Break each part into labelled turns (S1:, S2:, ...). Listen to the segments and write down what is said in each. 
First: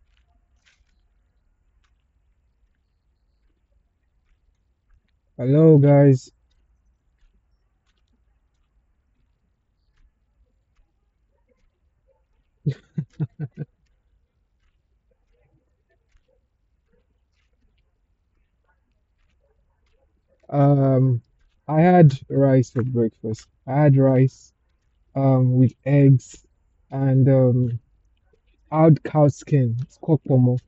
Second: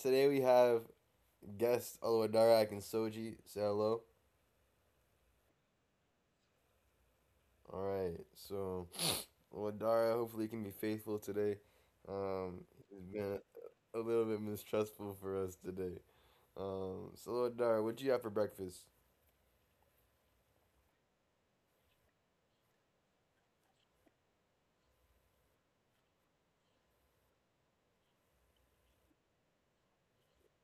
S1: Today we have guests Alwadarak and Soji. Say hello.
S2: Hello guys.
S1: All right. So Alwadara hopefully can be faithful today. Um, he's been a little bit mistrustful for us today. So Alwadara, what'd you have for breakfast?
S2: Um, I had rice for breakfast. I had rice with eggs and I had cow skin. It's called pomo.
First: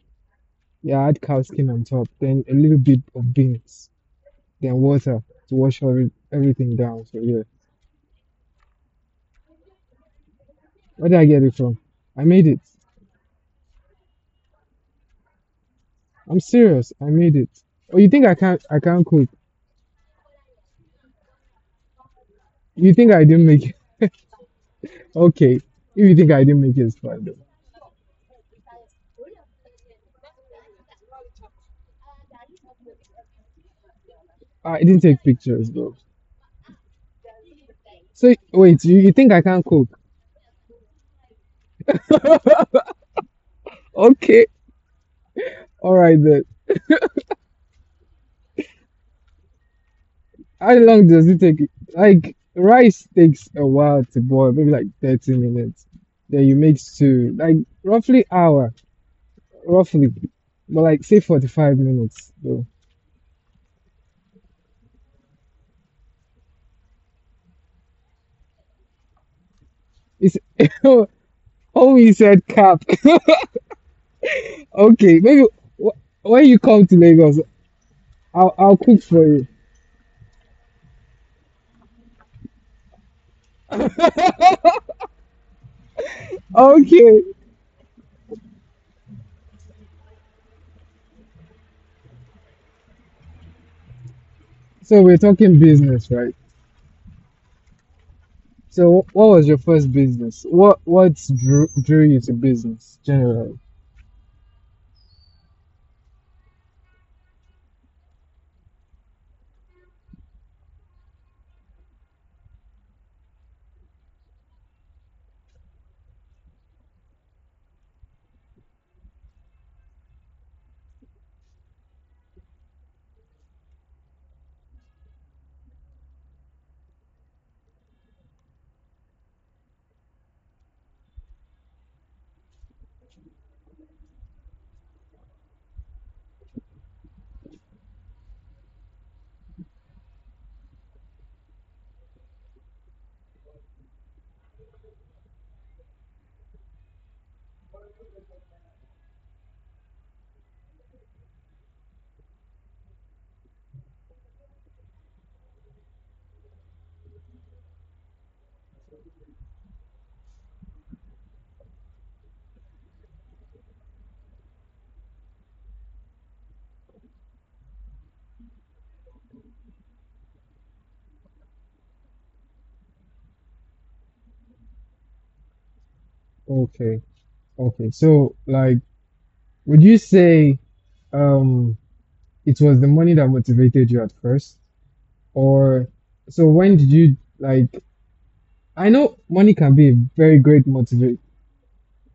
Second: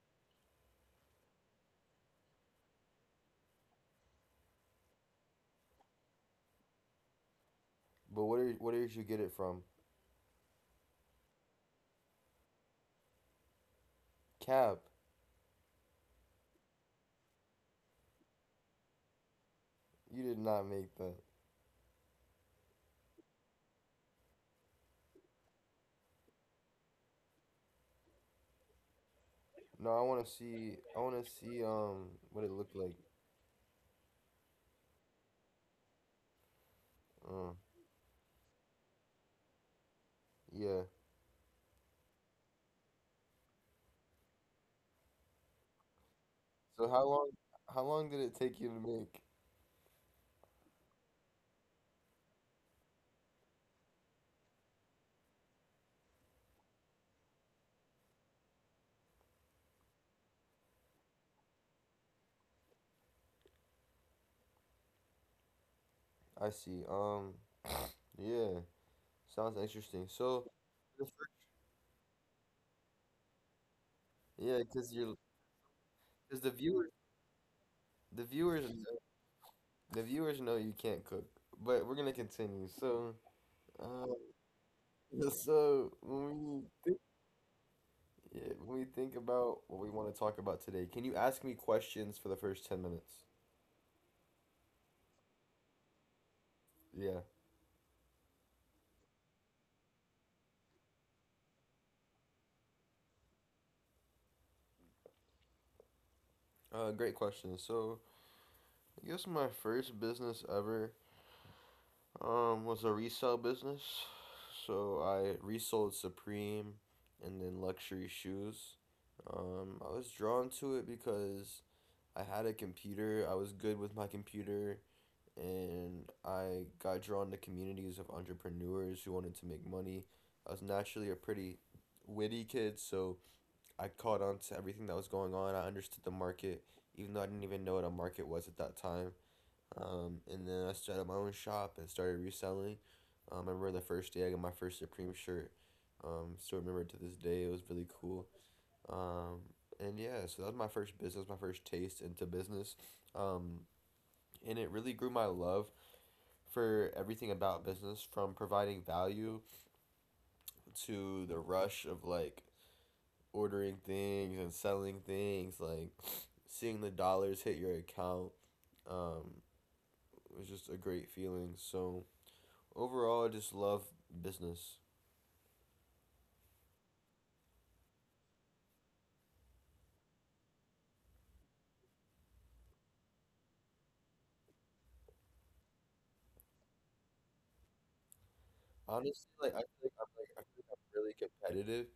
S2: Yeah, I had cow skin on top, then a little bit of beans, then water to wash everything down. So yeah.
S1: But what did you get it from?
S2: Where did I get it from? I made it.
S1: Cab.
S2: I'm serious. I made it. Oh, you think I can't cook?
S1: You did not make that.
S2: You think I didn't make it? Okay. If you think I didn't make it, it's fine though.
S1: No, I want to see. I want to see. What it looked like.
S2: Ah, I didn't take pictures though.
S1: Um,
S2: So wait, you think I can't cook?
S1: yeah.
S2: Okay, all right then.
S1: So how long did it take you to make?
S2: How long does it take? Like rice takes a while to boil, maybe like 30 minutes. Then you make stew, like roughly hour, roughly, but like say 45 minutes though.
S1: I see. Yeah, sounds interesting.
S2: It's
S1: So, the fir-
S2: oh, you said cap.
S1: yeah, because you're
S2: Okay, maybe
S1: because
S2: when you come to Lagos,
S1: the viewers
S2: I'll
S1: know,
S2: cook for you.
S1: the viewers know you can't cook, but we're gonna continue. So, uh, so
S2: Okay,
S1: yeah, when we think about what we want to talk about today, can you ask me questions for the first 10 minutes?
S2: so we're talking business, right?
S1: Yeah.
S2: So what was your first business? What drew you to business generally?
S1: Great question. So, I guess my first business ever was a resale business. So I resold Supreme and then luxury shoes. I was drawn to it because I had a computer, I was good with my computer, and I got drawn to communities of entrepreneurs who wanted to make money. I was naturally a pretty witty kid, so I caught on to everything that was going on. I understood the market, even though I didn't even know what a market was at that time. And then I started my own shop and started reselling. I remember the first day I got my first Supreme shirt. Still remember to this day. It was really cool. Um, and yeah, so that was my first business, my first taste into business. Um, and it really grew my love for everything about business, from providing value to the rush of like ordering things and selling things, like seeing the dollars hit your account. Um, it was just a great feeling. So, overall, I just love business.
S2: Okay. Okay, so like, would you say um it was the money that motivated you at first? Or so when did you like, I know
S1: Honestly,
S2: money can be a very
S1: I
S2: great
S1: feel like I'm
S2: motivator.
S1: really competitive,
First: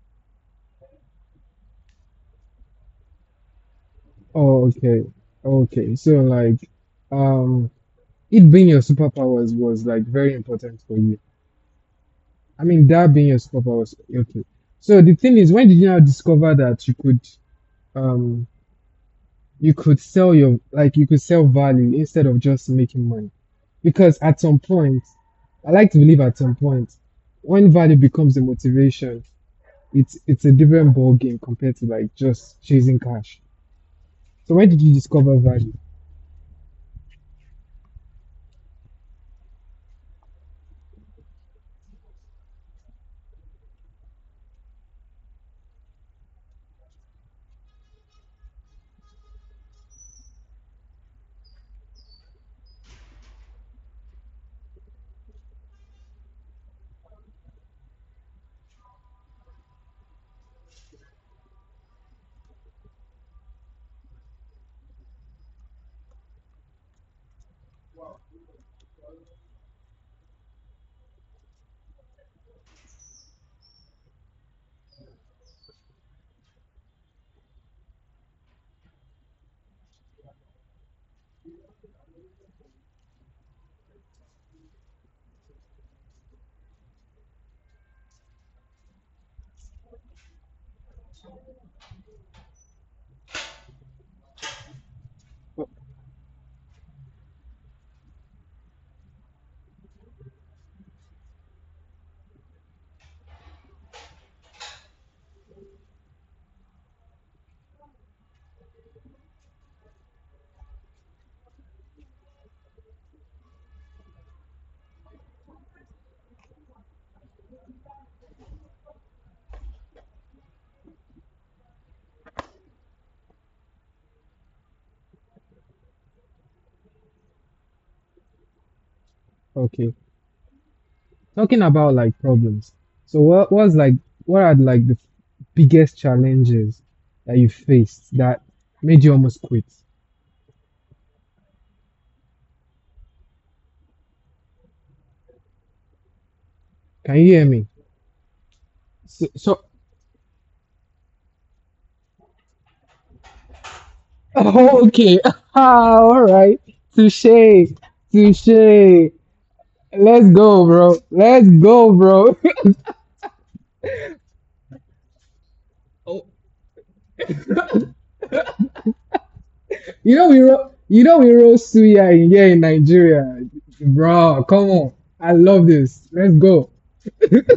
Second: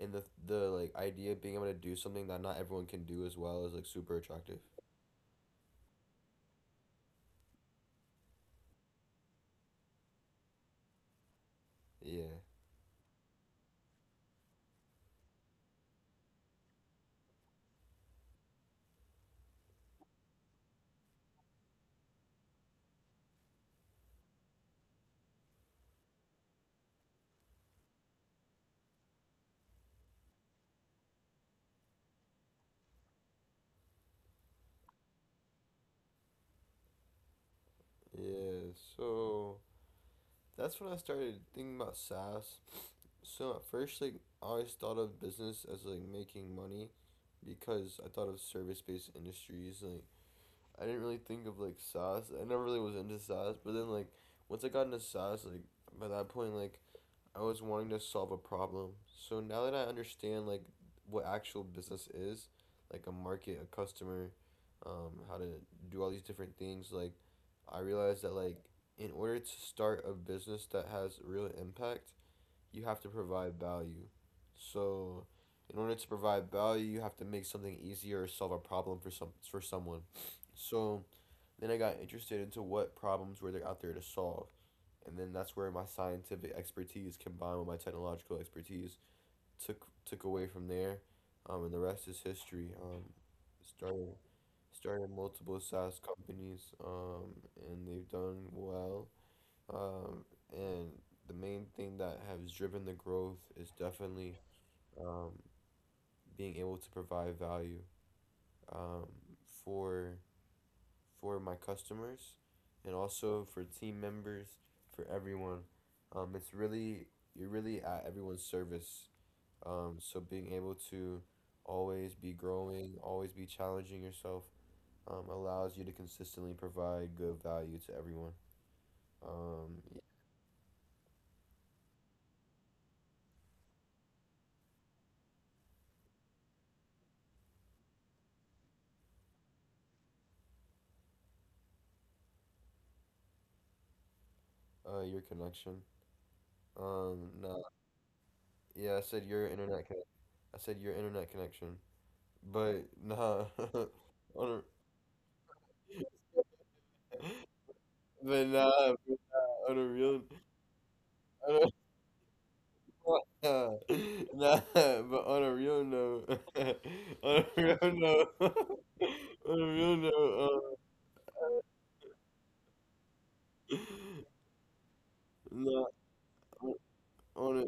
S1: and the like idea of being able to do something that not everyone can do as well is like super attractive.
S2: Oh, okay. Okay. So like, um it being your superpowers was like very important for you.
S1: Yeah,
S2: I mean that being your superpowers, okay. So the thing is, when did you now discover that um you could sell your like you could sell value instead of just making money? Because at some point, I like to believe at some point, when value becomes a motivation, it's a different ball game compared to like just chasing cash. So where did you discover value?
S1: yeah. So that's when I started thinking about SaaS. So at first, like, I always thought of business as like making money because I thought of service based industries. Like, I didn't really think of like SaaS. I never really was into SaaS, but then like, once I got into SaaS, like, by that point, like, I was wanting to solve a problem. So now that I understand like what actual business is, like a market, a customer, how to do all these different things, like, I realized that like, in order to start a business that has real impact, you have to provide value. So in order to provide value, you have to make something easier or solve a problem for someone. So then I got interested into what problems were there out there to solve. And then that's where my scientific expertise combined with my technological expertise took away from there. And the rest is history. Started Started multiple
S2: O-
S1: SaaS companies, and they've done well. Um, and the main thing that has driven the growth is definitely um, being able to provide value, um, for for my customers and also for team members, for everyone. It's really, you're really at everyone's service. So being able to always be growing, always be challenging yourself, allows you to consistently provide good value to everyone. Um,
S2: Okay, talking about like problems. So what was like, what are like the biggest challenges that you faced that made you almost quit?
S1: your connection.
S2: Can you hear
S1: Nah.
S2: me?
S1: Yeah, I said your
S2: So
S1: internet. I said your internet connection, but nah. on a,
S2: okay, all right, touche, touche.
S1: on a real,
S2: Let's go, bro.
S1: on
S2: Let's
S1: a
S2: go, bro.
S1: nah, nah, but on a real note, on a real note, on a real
S2: you know
S1: note,
S2: we you know we roast suya in here in Nigeria, bro. Come on, I love
S1: nah,
S2: this. Let's
S1: on
S2: go.
S1: on a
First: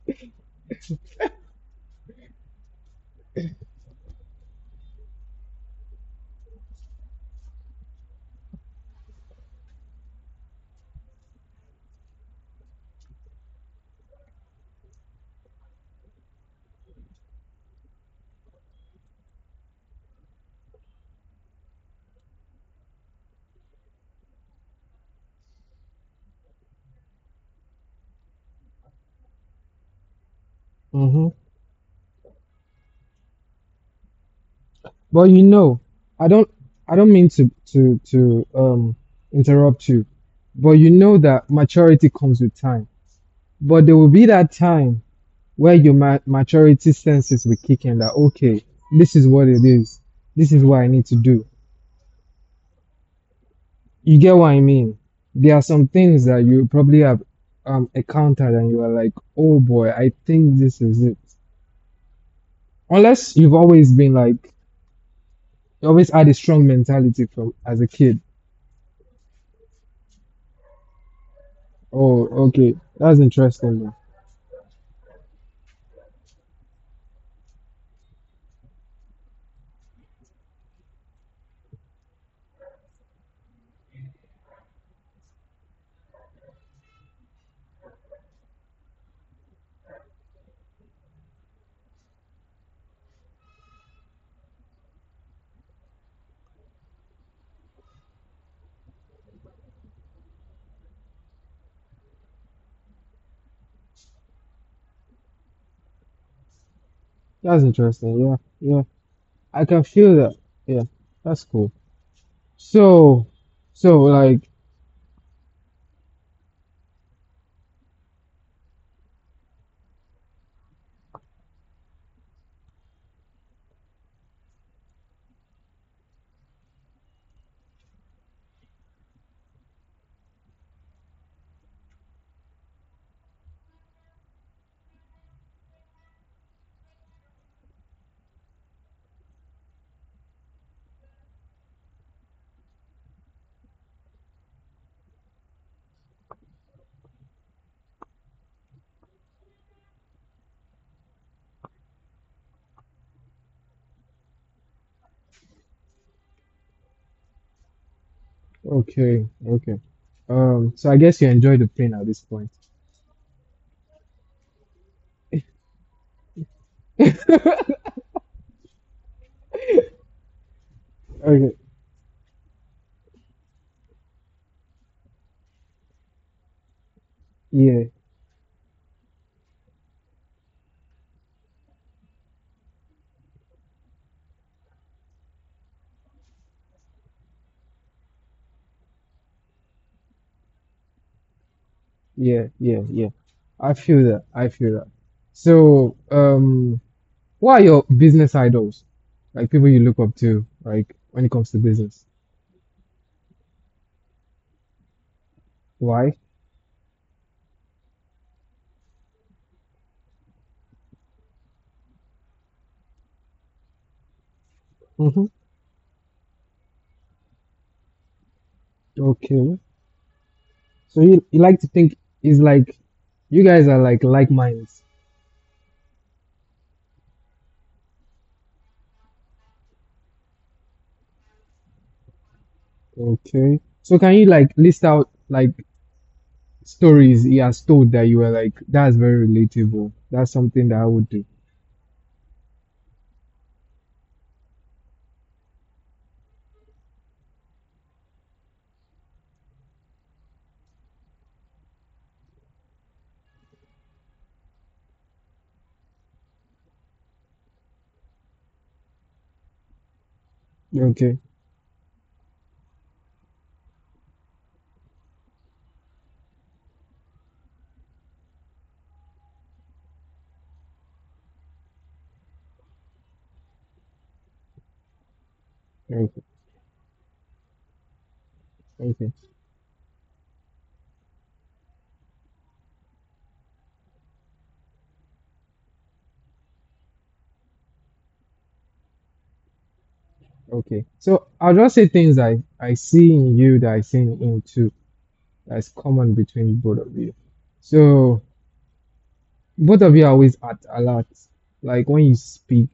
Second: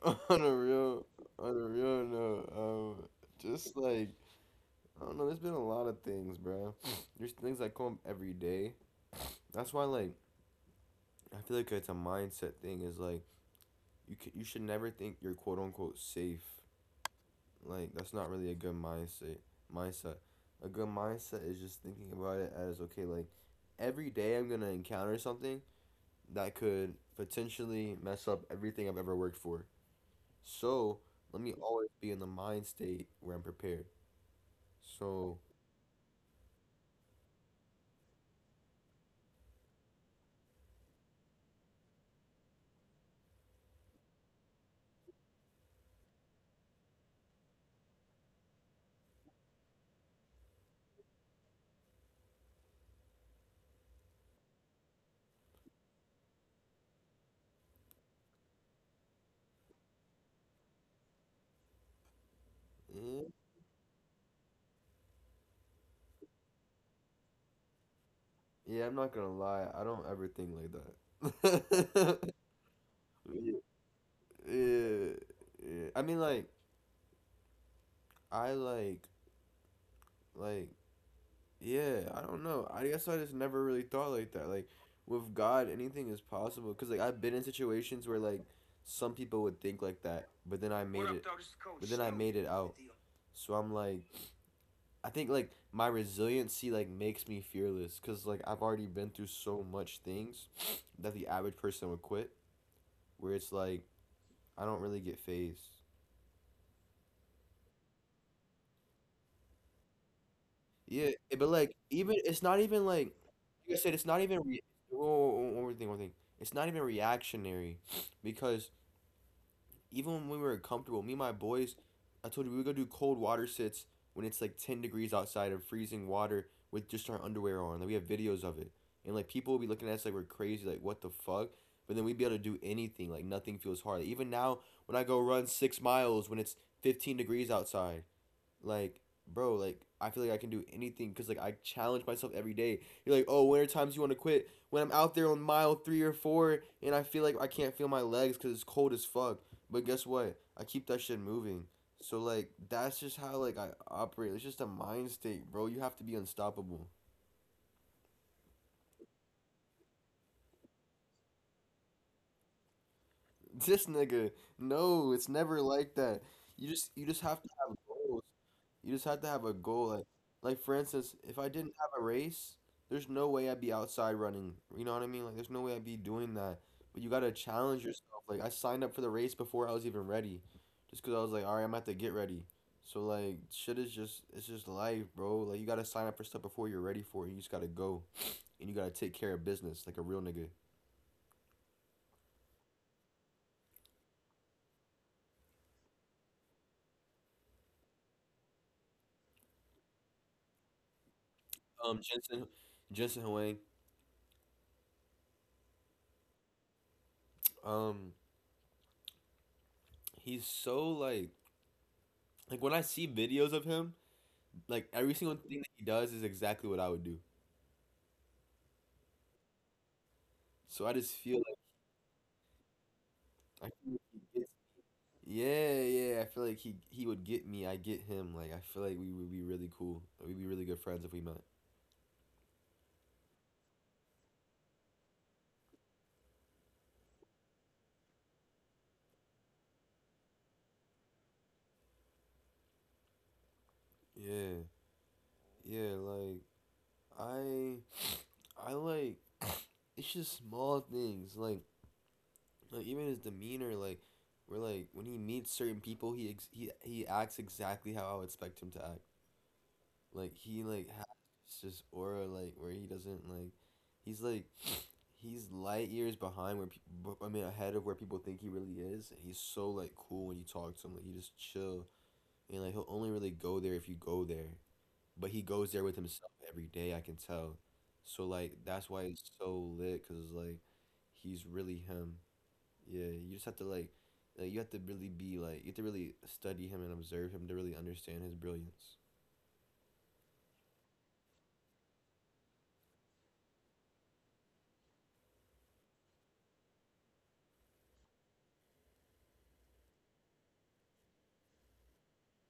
S1: on a real on a real note, just like, I don't know, there's been a lot of things, bro. There's things that come up every day. That's why, like, I feel like it's a mindset thing. Is like, you can, you should never think you're quote unquote safe. Like that's not really a good mindset. Mindset. A good mindset is just thinking about it as okay, like, every day I'm gonna encounter something that could potentially mess up everything I've ever worked for. So
S2: Hmm.
S1: let me always be in the mind state where I'm prepared.
S2: But
S1: So
S2: you know, I don't I don't mean to interrupt you, but you know that maturity comes with time. But there will be that time where your maturity senses will kick in that, okay, this is what it is. This is what I need to do. You get what I mean? There are some things that you probably have encountered and you are like, oh boy, I think this is it.
S1: yeah,
S2: Unless you've always been you always had a strong mentality from as a kid.
S1: yeah, I'm not gonna lie, I don't ever think like that.
S2: Oh, okay. That's interesting, man.
S1: yeah, yeah. I mean, like, I like yeah, I don't know. I guess I just never really thought like that. Like, with God, anything is possible. Cause like I've been in situations where like some people would think like that, but then I made it. But then I made it out. So I'm like, I think like my resiliency like makes me fearless. Cause like I've already been through so much things that the average person would quit. Where it's like, I don't really get phased.
S2: That's interesting. Yeah, yeah. I can feel that. Yeah,
S1: Yeah, eh,
S2: that's
S1: but
S2: cool.
S1: like even it's not even
S2: So
S1: like I
S2: so
S1: said it's not
S2: like
S1: even re whoa, whoa, whoa, one more thing, one thing. It's not even reactionary. Because even when we were comfortable, me and my boys, I told you we would go do cold water sits when it's like 10 degrees outside and freezing water with just our underwear on. Like, we have videos of it. And like people will be looking at us like we're crazy, like what the fuck? But then we'd be able to do anything, like nothing feels hard. Even now when I go run 6 miles when it's 15 degrees outside, like, bro, like, I feel like I can do anything because like I challenge myself every day. You're like, oh, when are times you want to quit? When I'm out there on mile three or four and I feel like I can't feel my legs because it's cold as fuck. But guess what, I keep that shit moving. So like, that's just how like I operate. It's just a mind state, bro. You have to be unstoppable.
S2: okay, okay. Um, so I guess you enjoy the pain at this point.
S1: This nigga, no, it's never like that. You just have to have goals. You just have to have a goal. Like for instance, if
S2: Okay.
S1: I didn't have a race, there's no way I'd be outside running. You know what I mean? Like, there's no way I'd be doing that. But you gotta
S2: Yeah.
S1: challenge yourself. Like, I signed up for the race before I was even ready, just because I was like, all right, I'm about to get ready. So like, shit is just it's just life, bro. Like, you gotta sign up for stuff before you're ready for it. You just gotta go, and you gotta take care of business like a real nigga.
S2: Yeah, yeah, yeah. I feel that. I feel that. So, what are your business idols? Like people you look up to, like when it comes to business.
S1: Um, Jensen, Jensen Huang.
S2: Why?
S1: Um, He's so like when I see videos of him, like
S2: Mm-hmm.
S1: every single thing that he does is exactly what I would do.
S2: Okay. So
S1: So I
S2: you,
S1: just
S2: like
S1: feel
S2: to think is like, you guys are
S1: like I feel like
S2: like
S1: he gets,
S2: minds.
S1: yeah, yeah. I feel like he would get me. I get him. Like I feel like we would be really cool. Like, we'd be really good friends if we met.
S2: Okay. So can you like list out like stories he has told that you were like, that's very relatable. That's something that I would do.
S1: Yeah, yeah. Like I, I like. It's just small things. Like even his demeanor. Like when he meets certain people, he acts exactly how I would expect him to act. Like he
S2: Okay.
S1: has this aura like, where he doesn't like, he's like, he's light years behind where people, I mean ahead of where people think he really is, and he's so like cool when you talk to him, like he just chill, and like he'll only really go there if you go there, but he goes there with
S2: Okay.
S1: himself every day, I can tell. So like
S2: Okay.
S1: that's why it's so lit, because like he's really him. Yeah, you just have to like, you have to really study him and observe him to really understand his brilliance.
S2: Okay. So I'll just say things that I see in you that I see in him too. That's common between both of you. So both of you are always at alert. Like when you speak,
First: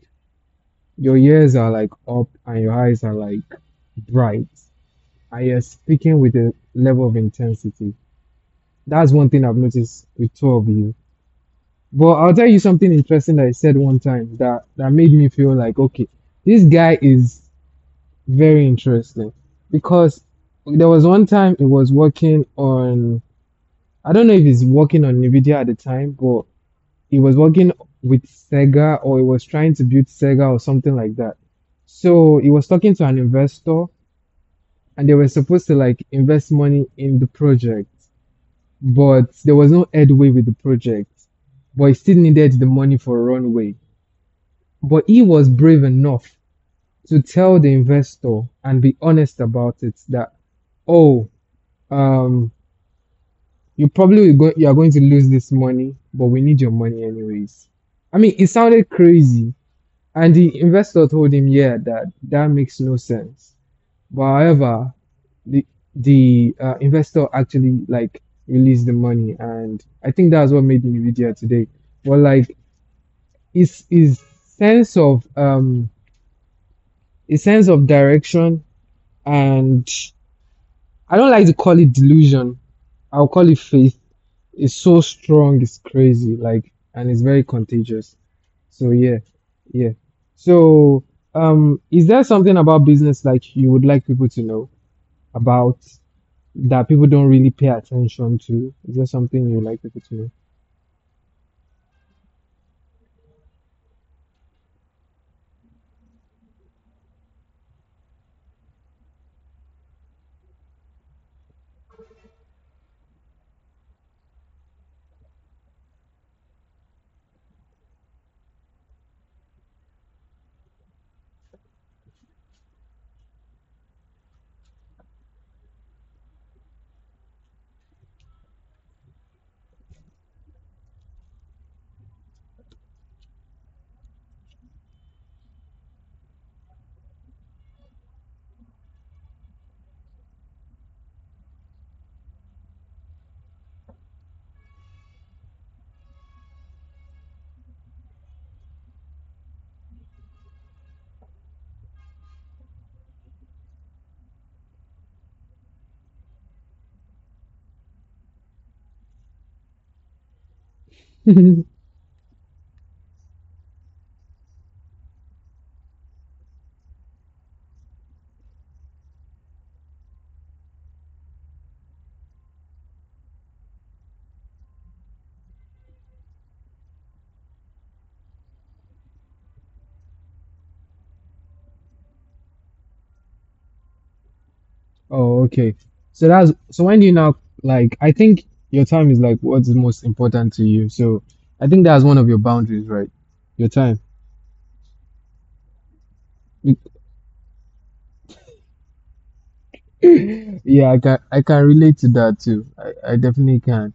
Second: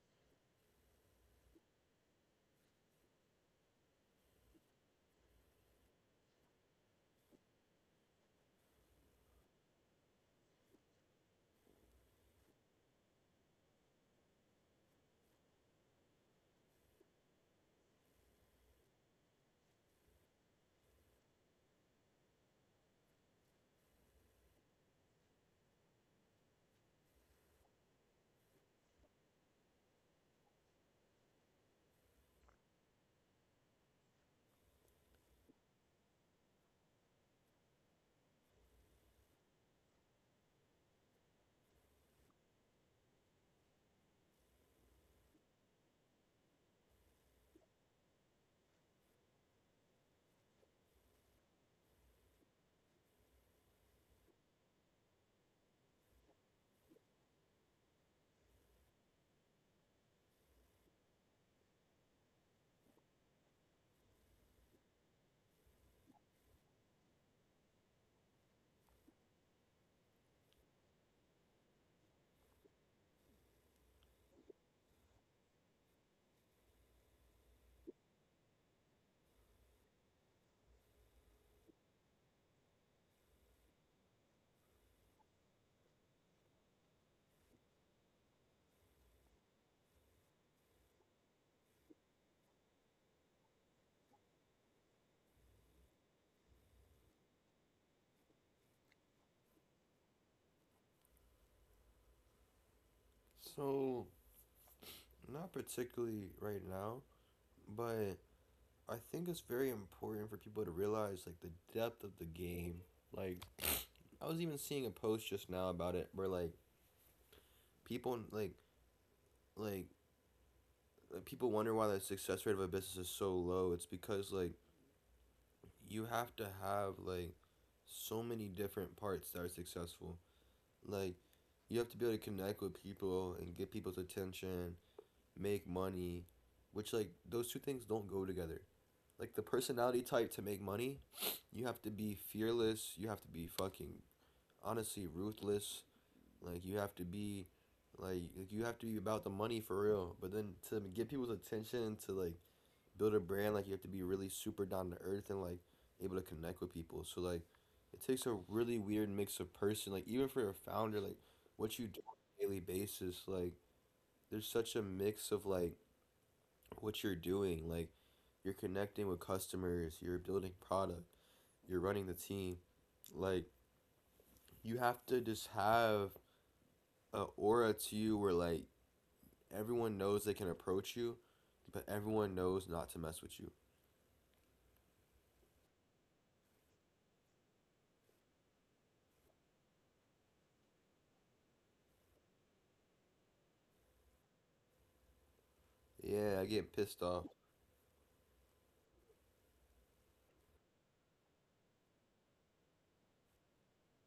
S2: your ears are like up and your eyes are like bright. And you're speaking with a level of intensity. That's one thing I've noticed with two of you. But I'll tell you something interesting that I said one time that, made me feel like, okay, this guy is very interesting. Because there was one time it was working on, I don't know if it's working on NVIDIA at the time, but it was working with Sega or it was trying to build Sega or something like that. So it was talking to an investor and they were supposed to like invest money in the project, but there was no headway with the project, but it still needed the money for a runway. But he was brave enough to tell the investor and be honest about it that, oh, Um, you probably will go, you are going to lose this money, but we need your money anyways. I mean, it sounded crazy, and the investor told him, yeah, that makes no sense. But however, the the investor actually like released the money, and I think that's what made Nvidia today. But like, his his sense of um his sense of direction, and I don't like to call it delusion. I'll call it faith. It's so strong, it's crazy, like, and it's very contagious. So yeah, yeah. So is there something about business like you would like people to know about that people don't really pay attention to? Is there something you would like people to
S1: So not particularly right now, but I think it's very important for people to realize like the depth of the game. Like, I was even seeing a post just now about it, where people like like people wonder why the success rate of a business is so low. It's because like you have to have like so many different parts that are successful. Like, you have to be able to connect with people and get people's attention, make money, which like those two things don't go together. Like, the personality type to make money, you have to be fearless, you have to be fucking honestly ruthless, like you have to be like you have to be about the money for real. But then to get people's attention to build a brand, like you have to be really super down to earth and like able to connect with people. So like it takes a really weird mix of person. Like even for a founder, like
S2: know?
S1: what you do on a daily basis, like there's such a mix of like what you're doing. Like you're connecting with customers, you're building product, you're running the team. Like you have to just have a aura to you where like everyone knows they can approach you, but everyone knows not to mess with you.
S2: Oh, okay. So that's so when you now like, I think your time is like what's most important to you. So I think that's one of your boundaries, right? Your time.
S1: Yeah, I get pissed off.
S2: Yeah, I can relate to that too. I definitely can.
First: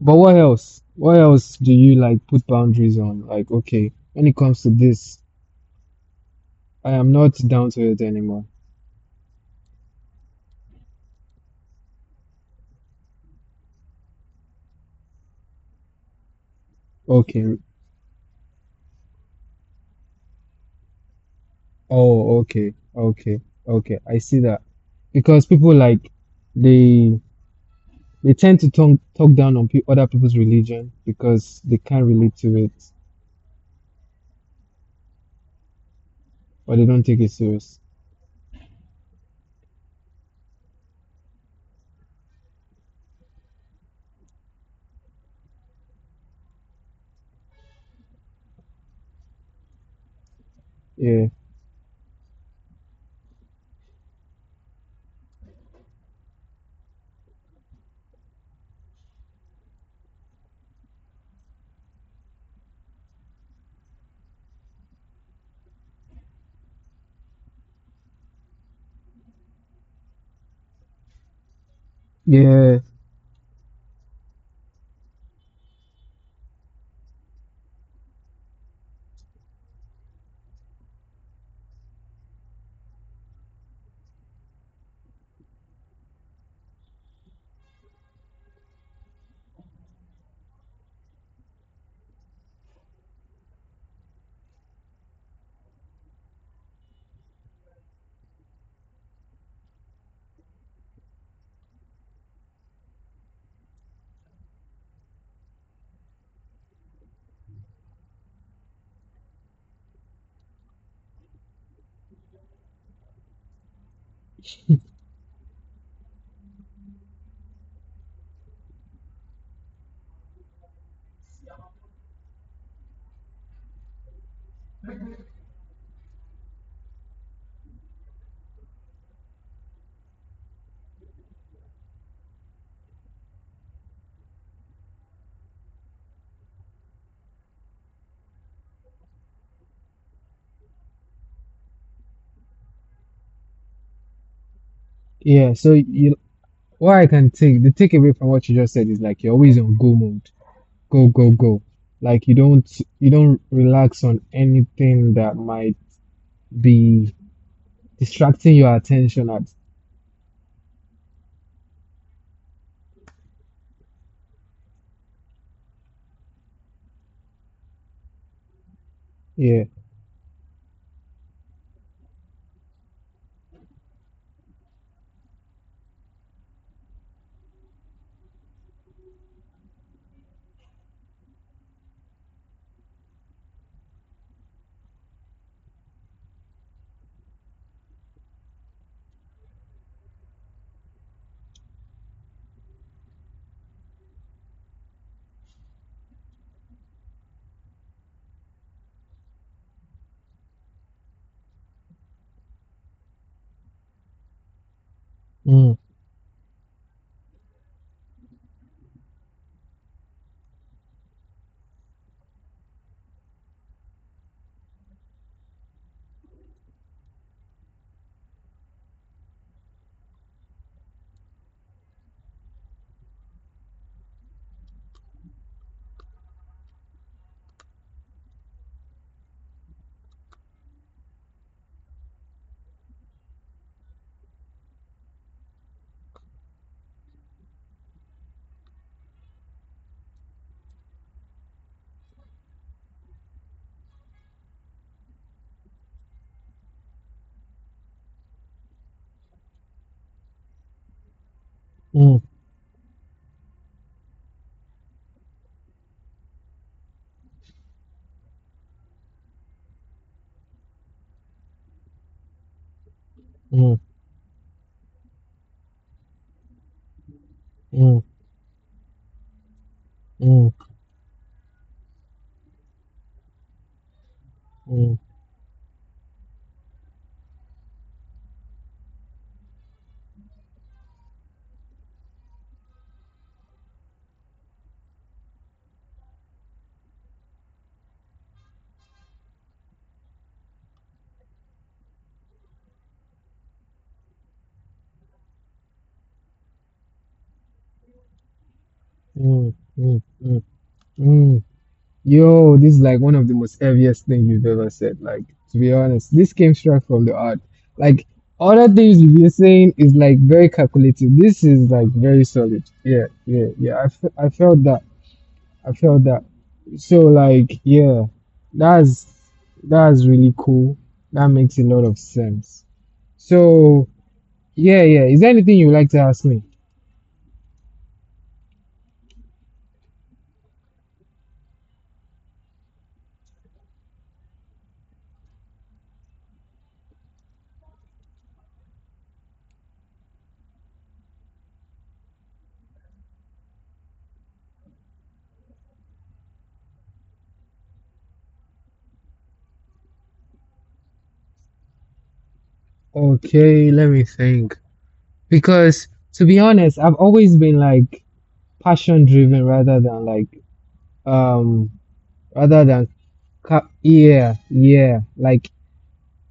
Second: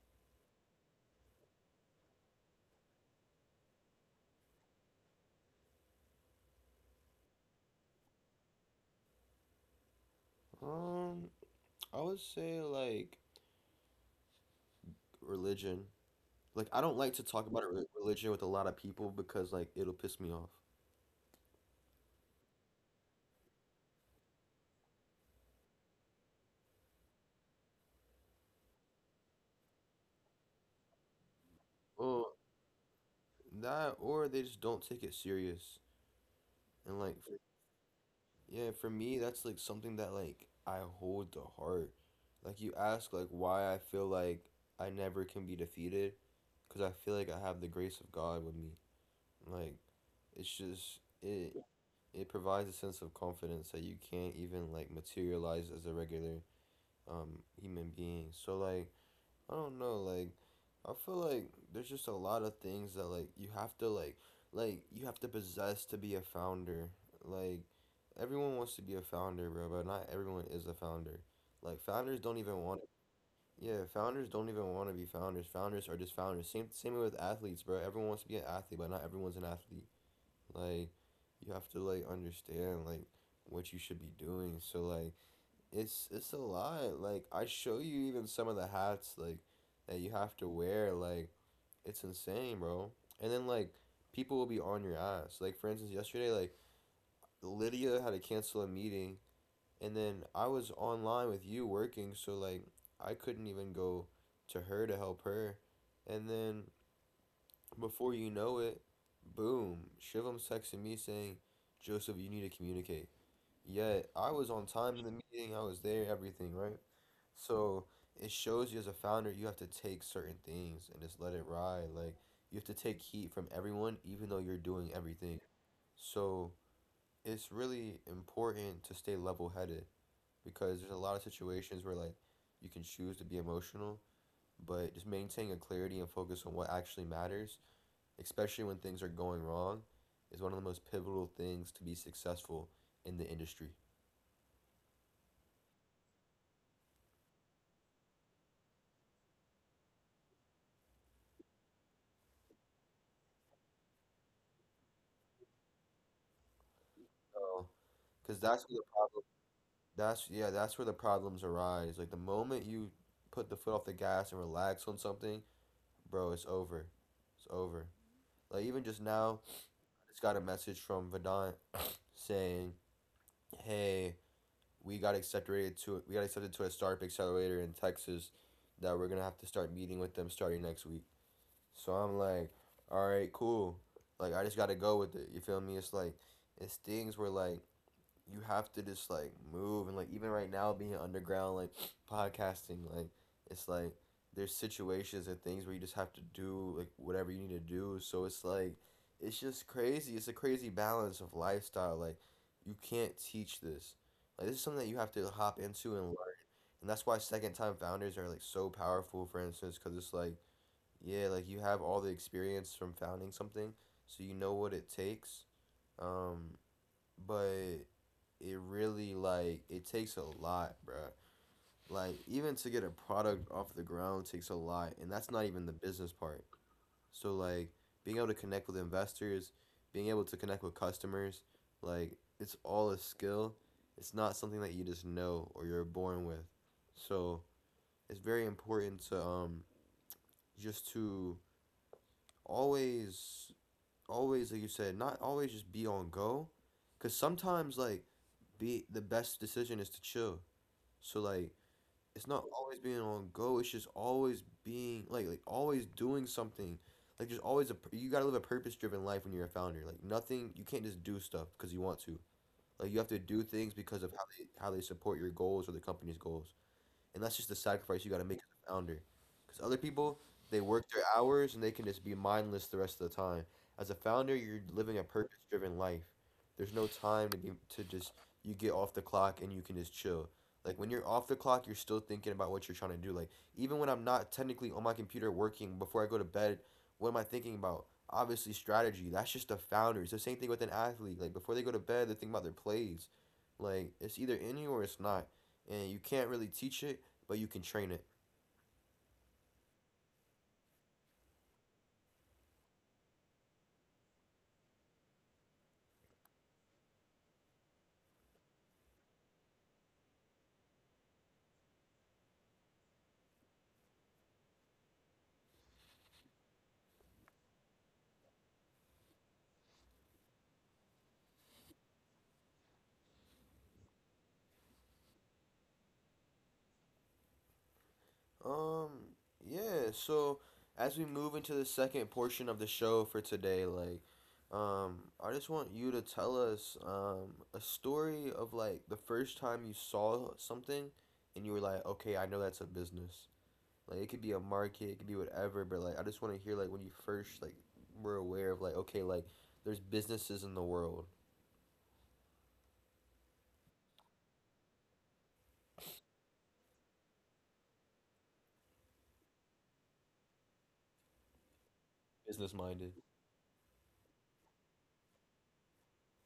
S2: But what else? What else do you like put boundaries on? Like, okay, when it comes to this, I am not down to it anymore.
S1: Um, I would say like religion. Like I don't like to talk
S2: Okay.
S1: about religion with a lot of people because like it'll piss me off.
S2: Oh, okay. Okay. Okay. I see that. Because people like they tend to talk down on pe other people's religion because they can't
S1: Well,
S2: relate to it,
S1: that or they just don't take it serious.
S2: or they
S1: And
S2: don't
S1: like
S2: take it serious.
S1: yeah, for me, that's like something that like I hold to heart. Like you ask like why I feel like I never can be defeated, because I feel like I have the grace of God with me. Like it's just
S2: Yeah.
S1: it it provides a sense of confidence that you can't even like materialize as a regular human being. So like I don't know, like I feel like there's just a lot of things that like you have to like you have to possess to be a founder. Like everyone wants to be a founder, bro, but not everyone is a founder. Like founders don't even want
S2: Yeah.
S1: yeah, founders don't even want to be founders. Founders are just founders. Same with athletes, bro. Everyone wants to be an athlete, but not everyone's an athlete. Like you have to like understand like what you should be doing. So like it's a lot. Like I show you even some of the hats like that you have to wear. Like it's insane, bro. And then like people will be on your ass. Like for instance, yesterday like Lydia had to cancel a meeting, and then I was online with you working, so like I couldn't even go to her to help her. And then before you know it, boom, Shivam texted me saying, "Joseph, you need to communicate." Yeah, I was on time in the meeting, I was there, everything, right? So it shows you as a founder, you have to take certain things and just let it ride. Like, you have to take heat from everyone, even though you're doing everything. So it's really important to stay level-headed because there's a lot of situations where, like, you can choose to be emotional, but just maintain a clarity and focus on what actually matters, especially when things are going wrong, is one of the most pivotal things to be successful in the industry.
S2: Yeah. So you, what I can take the takeaway from what you just said is like you're always on go mode. Go go go, like you don't relax on anything that might be
S1: So, because that's
S2: distracting
S1: where the
S2: your
S1: problem.
S2: attention at,
S1: That's yeah. That's where the problems arise. Like the moment you put the foot off the gas and relax on something, bro, it's over. It's over. Like even just now,
S2: yeah.
S1: I just got a message from Vedant saying, "Hey, we got accepted to a startup accelerator in Texas that we're gonna have to start meeting with them starting next week." So I'm like, "All right, cool." Like I just gotta go with it. You feel me? It's like it's things where like you have to just like move and like even right now being underground like podcasting like it's like there's situations and things where you just have to do like whatever you need to do so it's like it's just crazy it's a crazy balance of lifestyle like you can't teach this like this is something that you have to hop
S2: mm,
S1: into and learn and that's why second time founders are like so powerful for instance because it's like yeah like you have all the experience from founding something so you know what it takes um but it really like it takes a lot, bruh. Like even to get a product off the ground takes a lot, and that's not even the business part. So like being able to connect with investors, being able to connect with customers, like it's all a skill. It's not something that you just know or you're born with. So it's very important to just to always always like you said not always just be on go because sometimes like be the best decision is to chill so like it's
S2: mm,
S1: not always being on go it's just always being like always doing something like there's always a you gotta live a purpose driven life when you're a founder like nothing you can't just do stuff because you want to like you have to do things
S2: mm,
S1: because of how they support your goals or the company's goals and that's just the sacrifice you
S2: mm,
S1: got to make as a founder. Because other people,
S2: mm,
S1: they
S2: mm,
S1: work their hours and they can just be mindless the rest of the time. As a founder, you're living a purpose-driven life. There's no time to be to just you get off the clock and you can just chill. Like when you're off the clock, you're still thinking about what you're trying to do. Like even when I'm not technically on my computer working before I go to bed, what am I thinking about? Obviously, strategy. That's just a founder. It's the same thing with an athlete. Like before they go to bed, they're thinking about their plays. Like it's either in you or it's not, and you can't really teach it but you can train it.
S2: mm, mm, mm, mm. Yo, this is like one of the most heaviest things you've ever said, like, to be honest, this came straight from the heart. Like other things you've been saying is like very calculative, this is like very solid. Yeah, yeah, yeah. I felt that. I felt that. So like, yeah, that's really cool. That makes a lot of sense. So yeah, yeah. Is there anything you'd like to ask me?
S1: Um, yeah, so as we move into the second portion of the show for today, like, I just want you to tell us a story of like the first time you saw something and you were like, okay, I know that's a business. Like, it could be a market, it could be whatever, but like, I just want to hear like when you first like were aware of like, okay, like, there's businesses in the world,
S2: Okay, let me think. Because to be honest, I've always been like passion driven rather than like um
S1: business
S2: rather than
S1: minded.
S2: yeah, yeah. Like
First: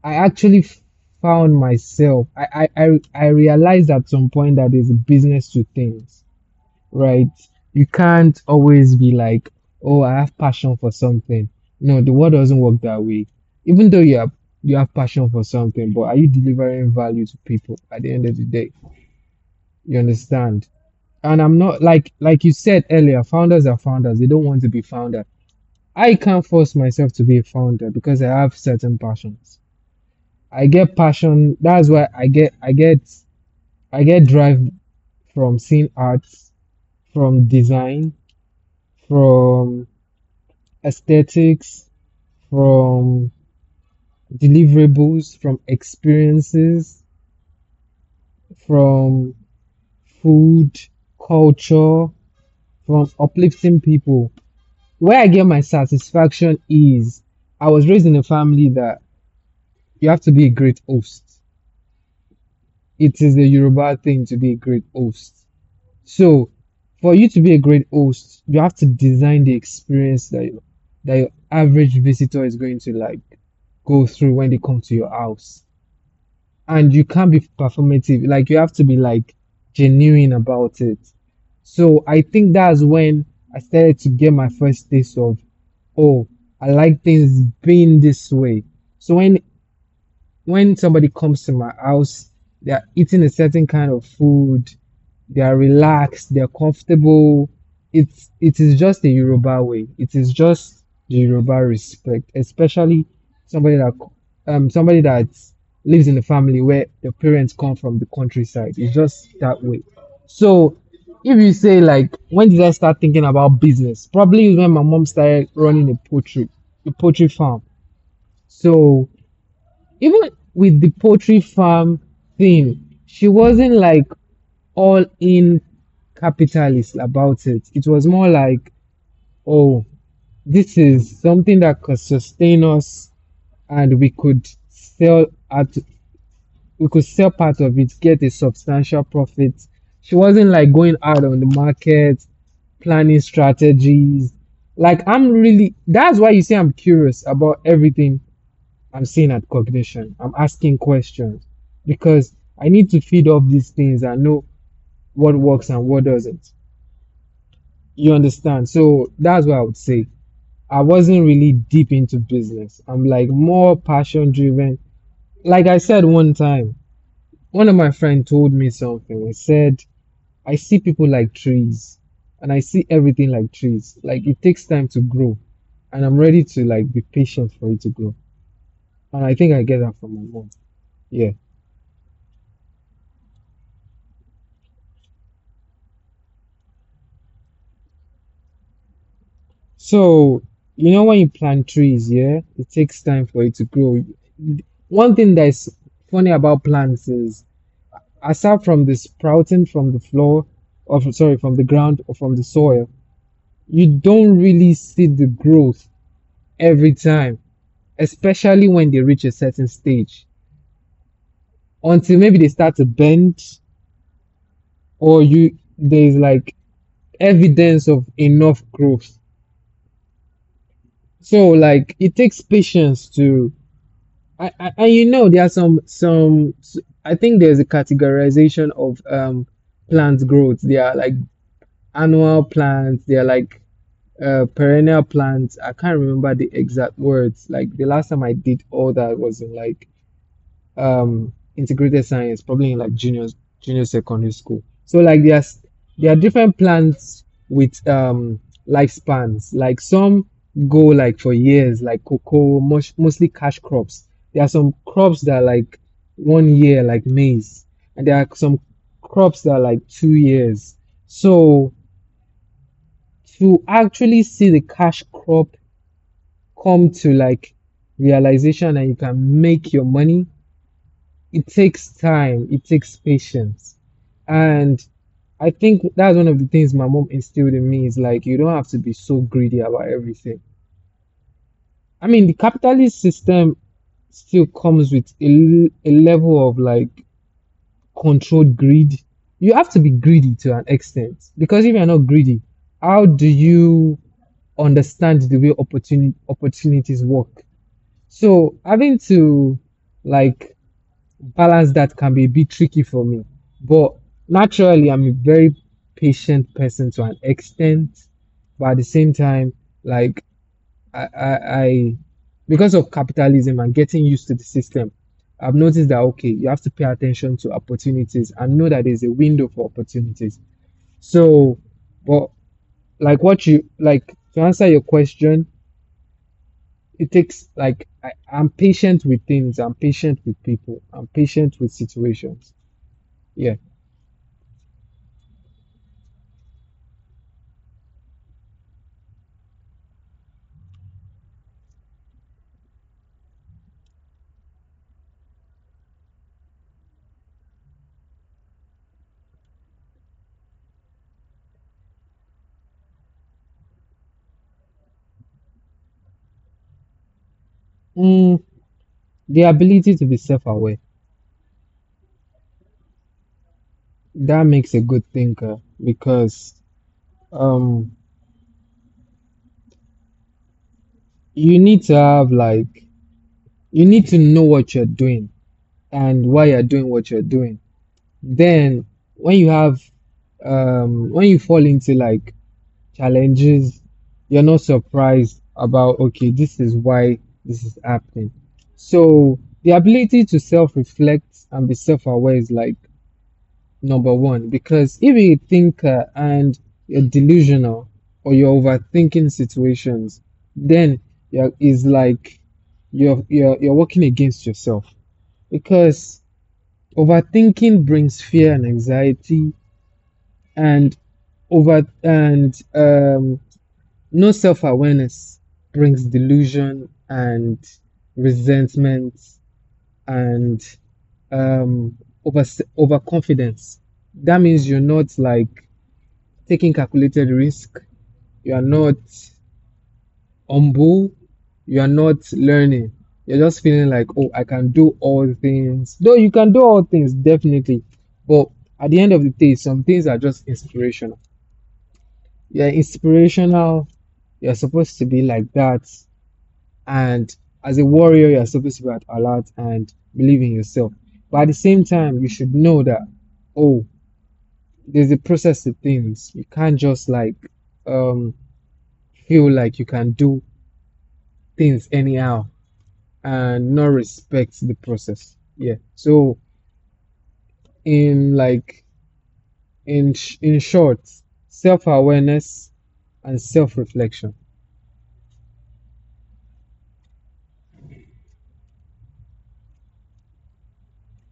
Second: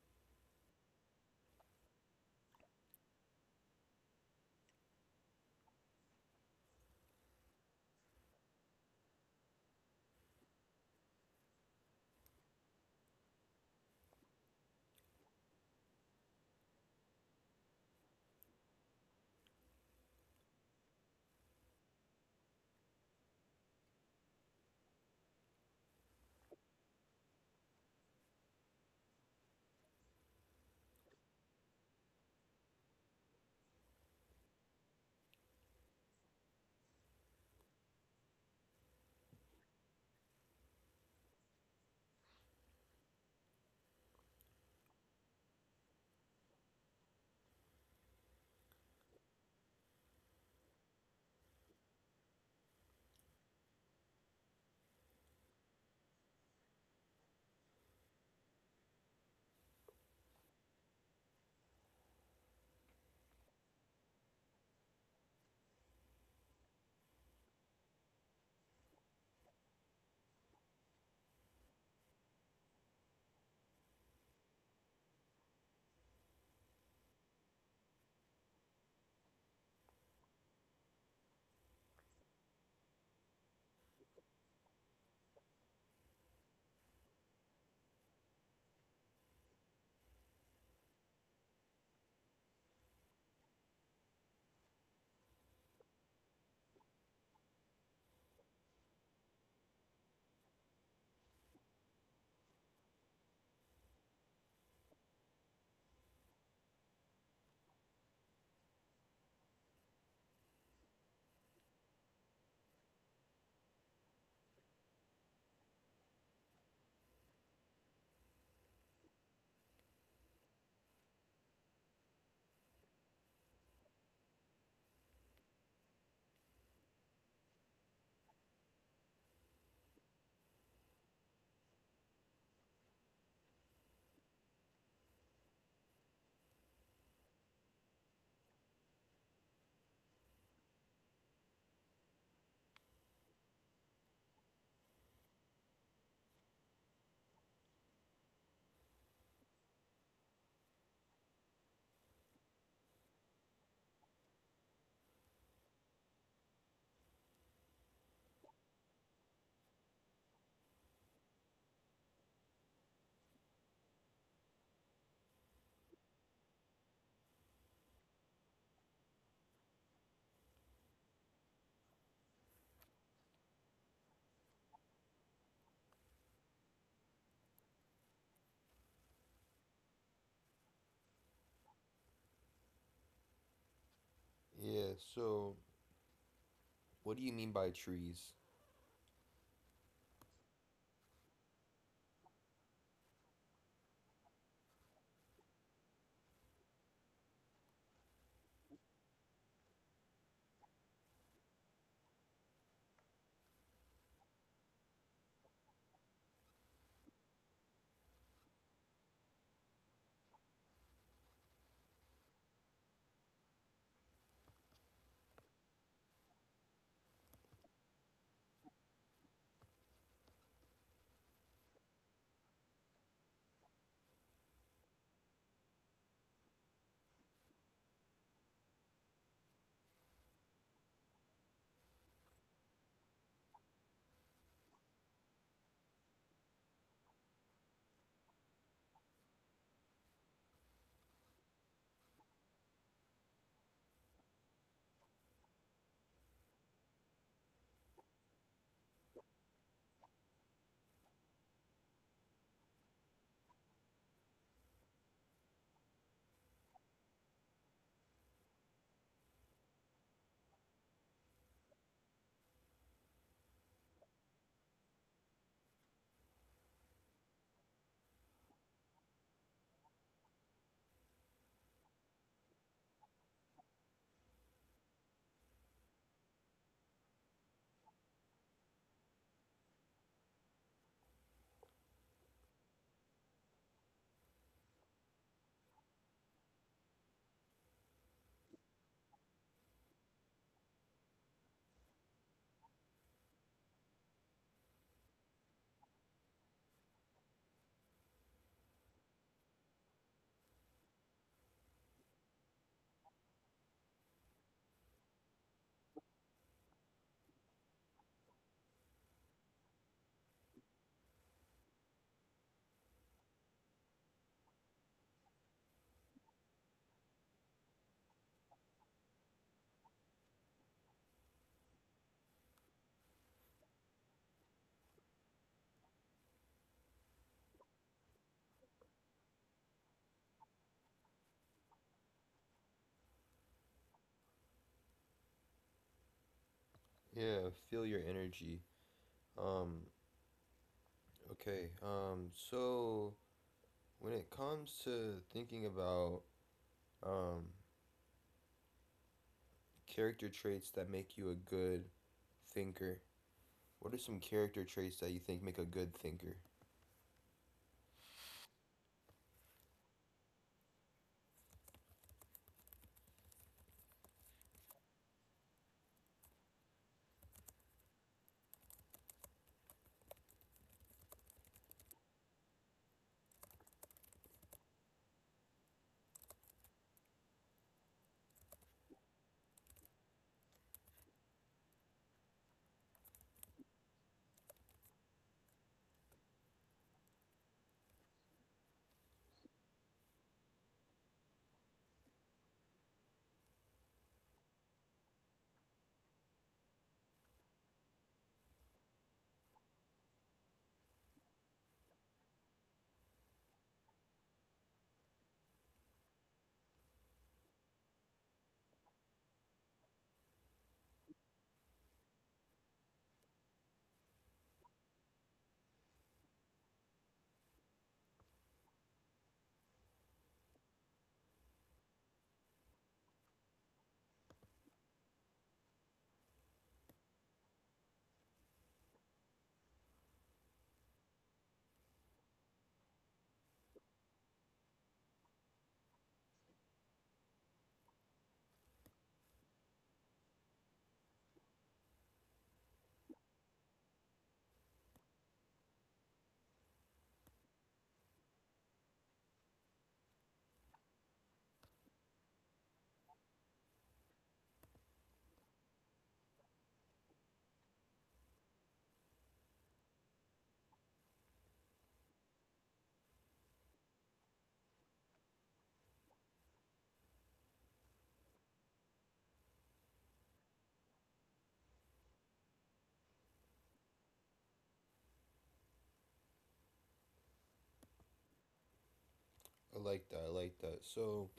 S2: I actually found myself. I realized at some point that there's a business to things. Right? You can't always be like, oh, I have passion for something. No, the world doesn't work that way. Even though you have, passion for something, but are you delivering value to people at the end of the day? You understand? And I'm not like, like you said earlier, founders are founders. They don't want to be founder. I can't force myself to be a founder because I have certain passions. I get passion. That's why I get drive from seeing arts, from design, from aesthetics, from deliverables, from experiences, from food, culture, from uplifting people. Where I get my satisfaction is I was raised in a family that you have to be a great host. It is the Yoruba thing to be a great host. So, for you to be a great host, you have to design the experience that that your average visitor is going to like go through when they come to your house. And you can't be performative. Like you have to be like genuine about it. So I think that's when I started to get my first taste of, oh, I like things being this way. So when somebody comes to my house, they are eating a certain kind of food, they are relaxed, they're comfortable. It is just the Yoruba way. It is just the Yoruba respect, especially somebody that somebody that lives in a family where the parents come from the countryside. It's just that way. So if you say like when did I start thinking about business? Probably when my mom started running a poultry farm. So even with the poultry farm thing, she wasn't like all in capitalist about it. It was more like, oh, this is something that could sustain us and we could sell at, we could sell part of it, get a substantial profit. She wasn't like going out on the market, planning strategies. Like I'm really, that's why you see I'm curious about everything I'm seeing at cognition. I'm asking questions because I need to feed off these things and know what works and what doesn't. You understand? So that's what I would say. I wasn't really deep into business. I'm like more passion driven. Like I said one time, one of my friend told me something. He said, I see people like trees and I see everything like trees. Like it takes time to grow and I'm ready to like be patient for it to grow. And I think I get that from my mom. Yeah.
S1: Yeah, so what do you mean by trees?
S2: So, you know, when you plant trees, yeah, it takes time for it to grow. One thing that's funny about plants is aside from the sprouting from the floor of sorry from the ground or from the soil you don't really see the growth every time, especially when they reach a certain stage until maybe they start to bend or you there's like evidence of enough growth. So like it takes patience to and you know there are some I think there's a categorization of plant growth. They are like annual plants, they are like perennial plants. I can't remember the exact words. Like the last time I did all that was in like integrated science, probably in like junior secondary school. So like there's there are different plants with lifespans. Like some go like for years, like cocoa, mush, mostly cash crops. There are some crops that are like 1 year, like maize, and there are some crops that are like 2 years. So to actually see the cash crop come to like realization that you can make your money, it takes time, it takes patience. And I think that's one of the things my mom instilled in me is like you don't have to be so greedy about everything. I mean, the capitalist system still comes with a level of like controlled greed. You have to be greedy to an extent because if you're not greedy, how do you understand the way opportunities work? So having to like balance that can be a bit tricky for me. But naturally, I'm a very patient person to an extent. But at the same time, like I because of capitalism and getting used to the system, I've noticed that okay, you have to pay attention to opportunities and know that there's a window for opportunities. So, but like what you like to answer your question, it takes like I'm patient with things, I'm patient with people, I'm patient with situations. Yeah.
S1: Yeah, feel your energy. Um, okay. So when it comes to thinking about um, character traits that make you a good thinker, what are some character traits that you think make a good thinker?
S2: Mm, the ability to be self-aware, that makes a good thinker because um you need to have like you need to know what you're doing and why you're doing what you're doing. Then when you have when you fall into like challenges, you're not surprised about, okay, this is why this is happening. So, the ability to self reflect and be self aware is like number one, because if you're a thinker and you're delusional or you're overthinking situations, then it's like you're working against yourself because overthinking brings fear and anxiety and over and no self awareness brings delusion and resentment and um, over, overconfidence. That means you're not like taking calculated risk. You are not humble. You are not learning. You're just feeling like, oh, I can do all things. Though you can do all things, definitely. But at the end of the day, some things are just inspirational. You're inspirational. You're supposed to be like that. And as a warrior, you're supposed to be at alert and believe in yourself. But at the same time, you should know that oh, there's a process to things. You can't just like um feel like you can do things anyhow and not respect the process. Yeah. So in like in short, self awareness and self reflection.
S1: I like that. I like that. So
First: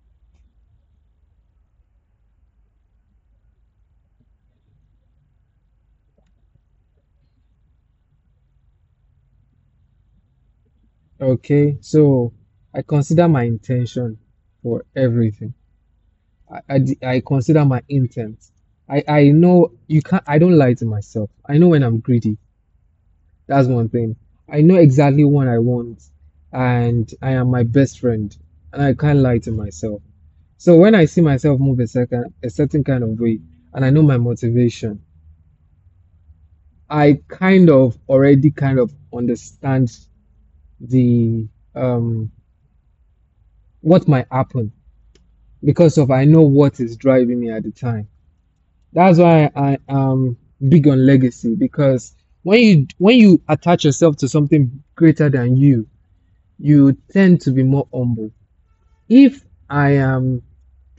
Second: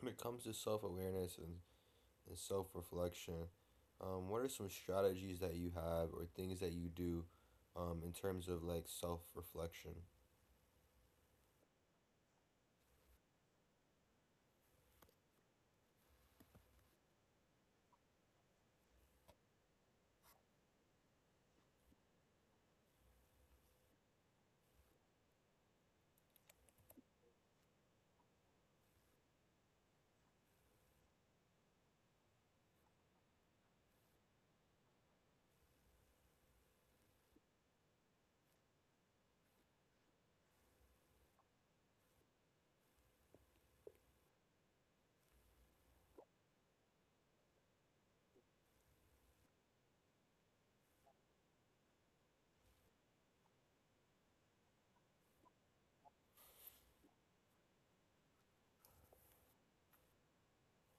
S1: when it comes to self awareness and self reflection, what are some strategies that you have or things that you do in terms of like self reflection?
S2: Okay. So I consider my intention for everything. I consider my intent. I know you can't, I don't lie to myself. I know when I'm greedy. That's one thing. I know exactly what I want, and I am my best friend, and I can't lie to myself. So when I see myself move a certain kind of way, and I know my motivation, I kind of already kind of understand the um what might happen because of I know what is driving me at the time. That's why I am big on legacy because when you attach yourself to something greater than you, you tend to be more humble. If I am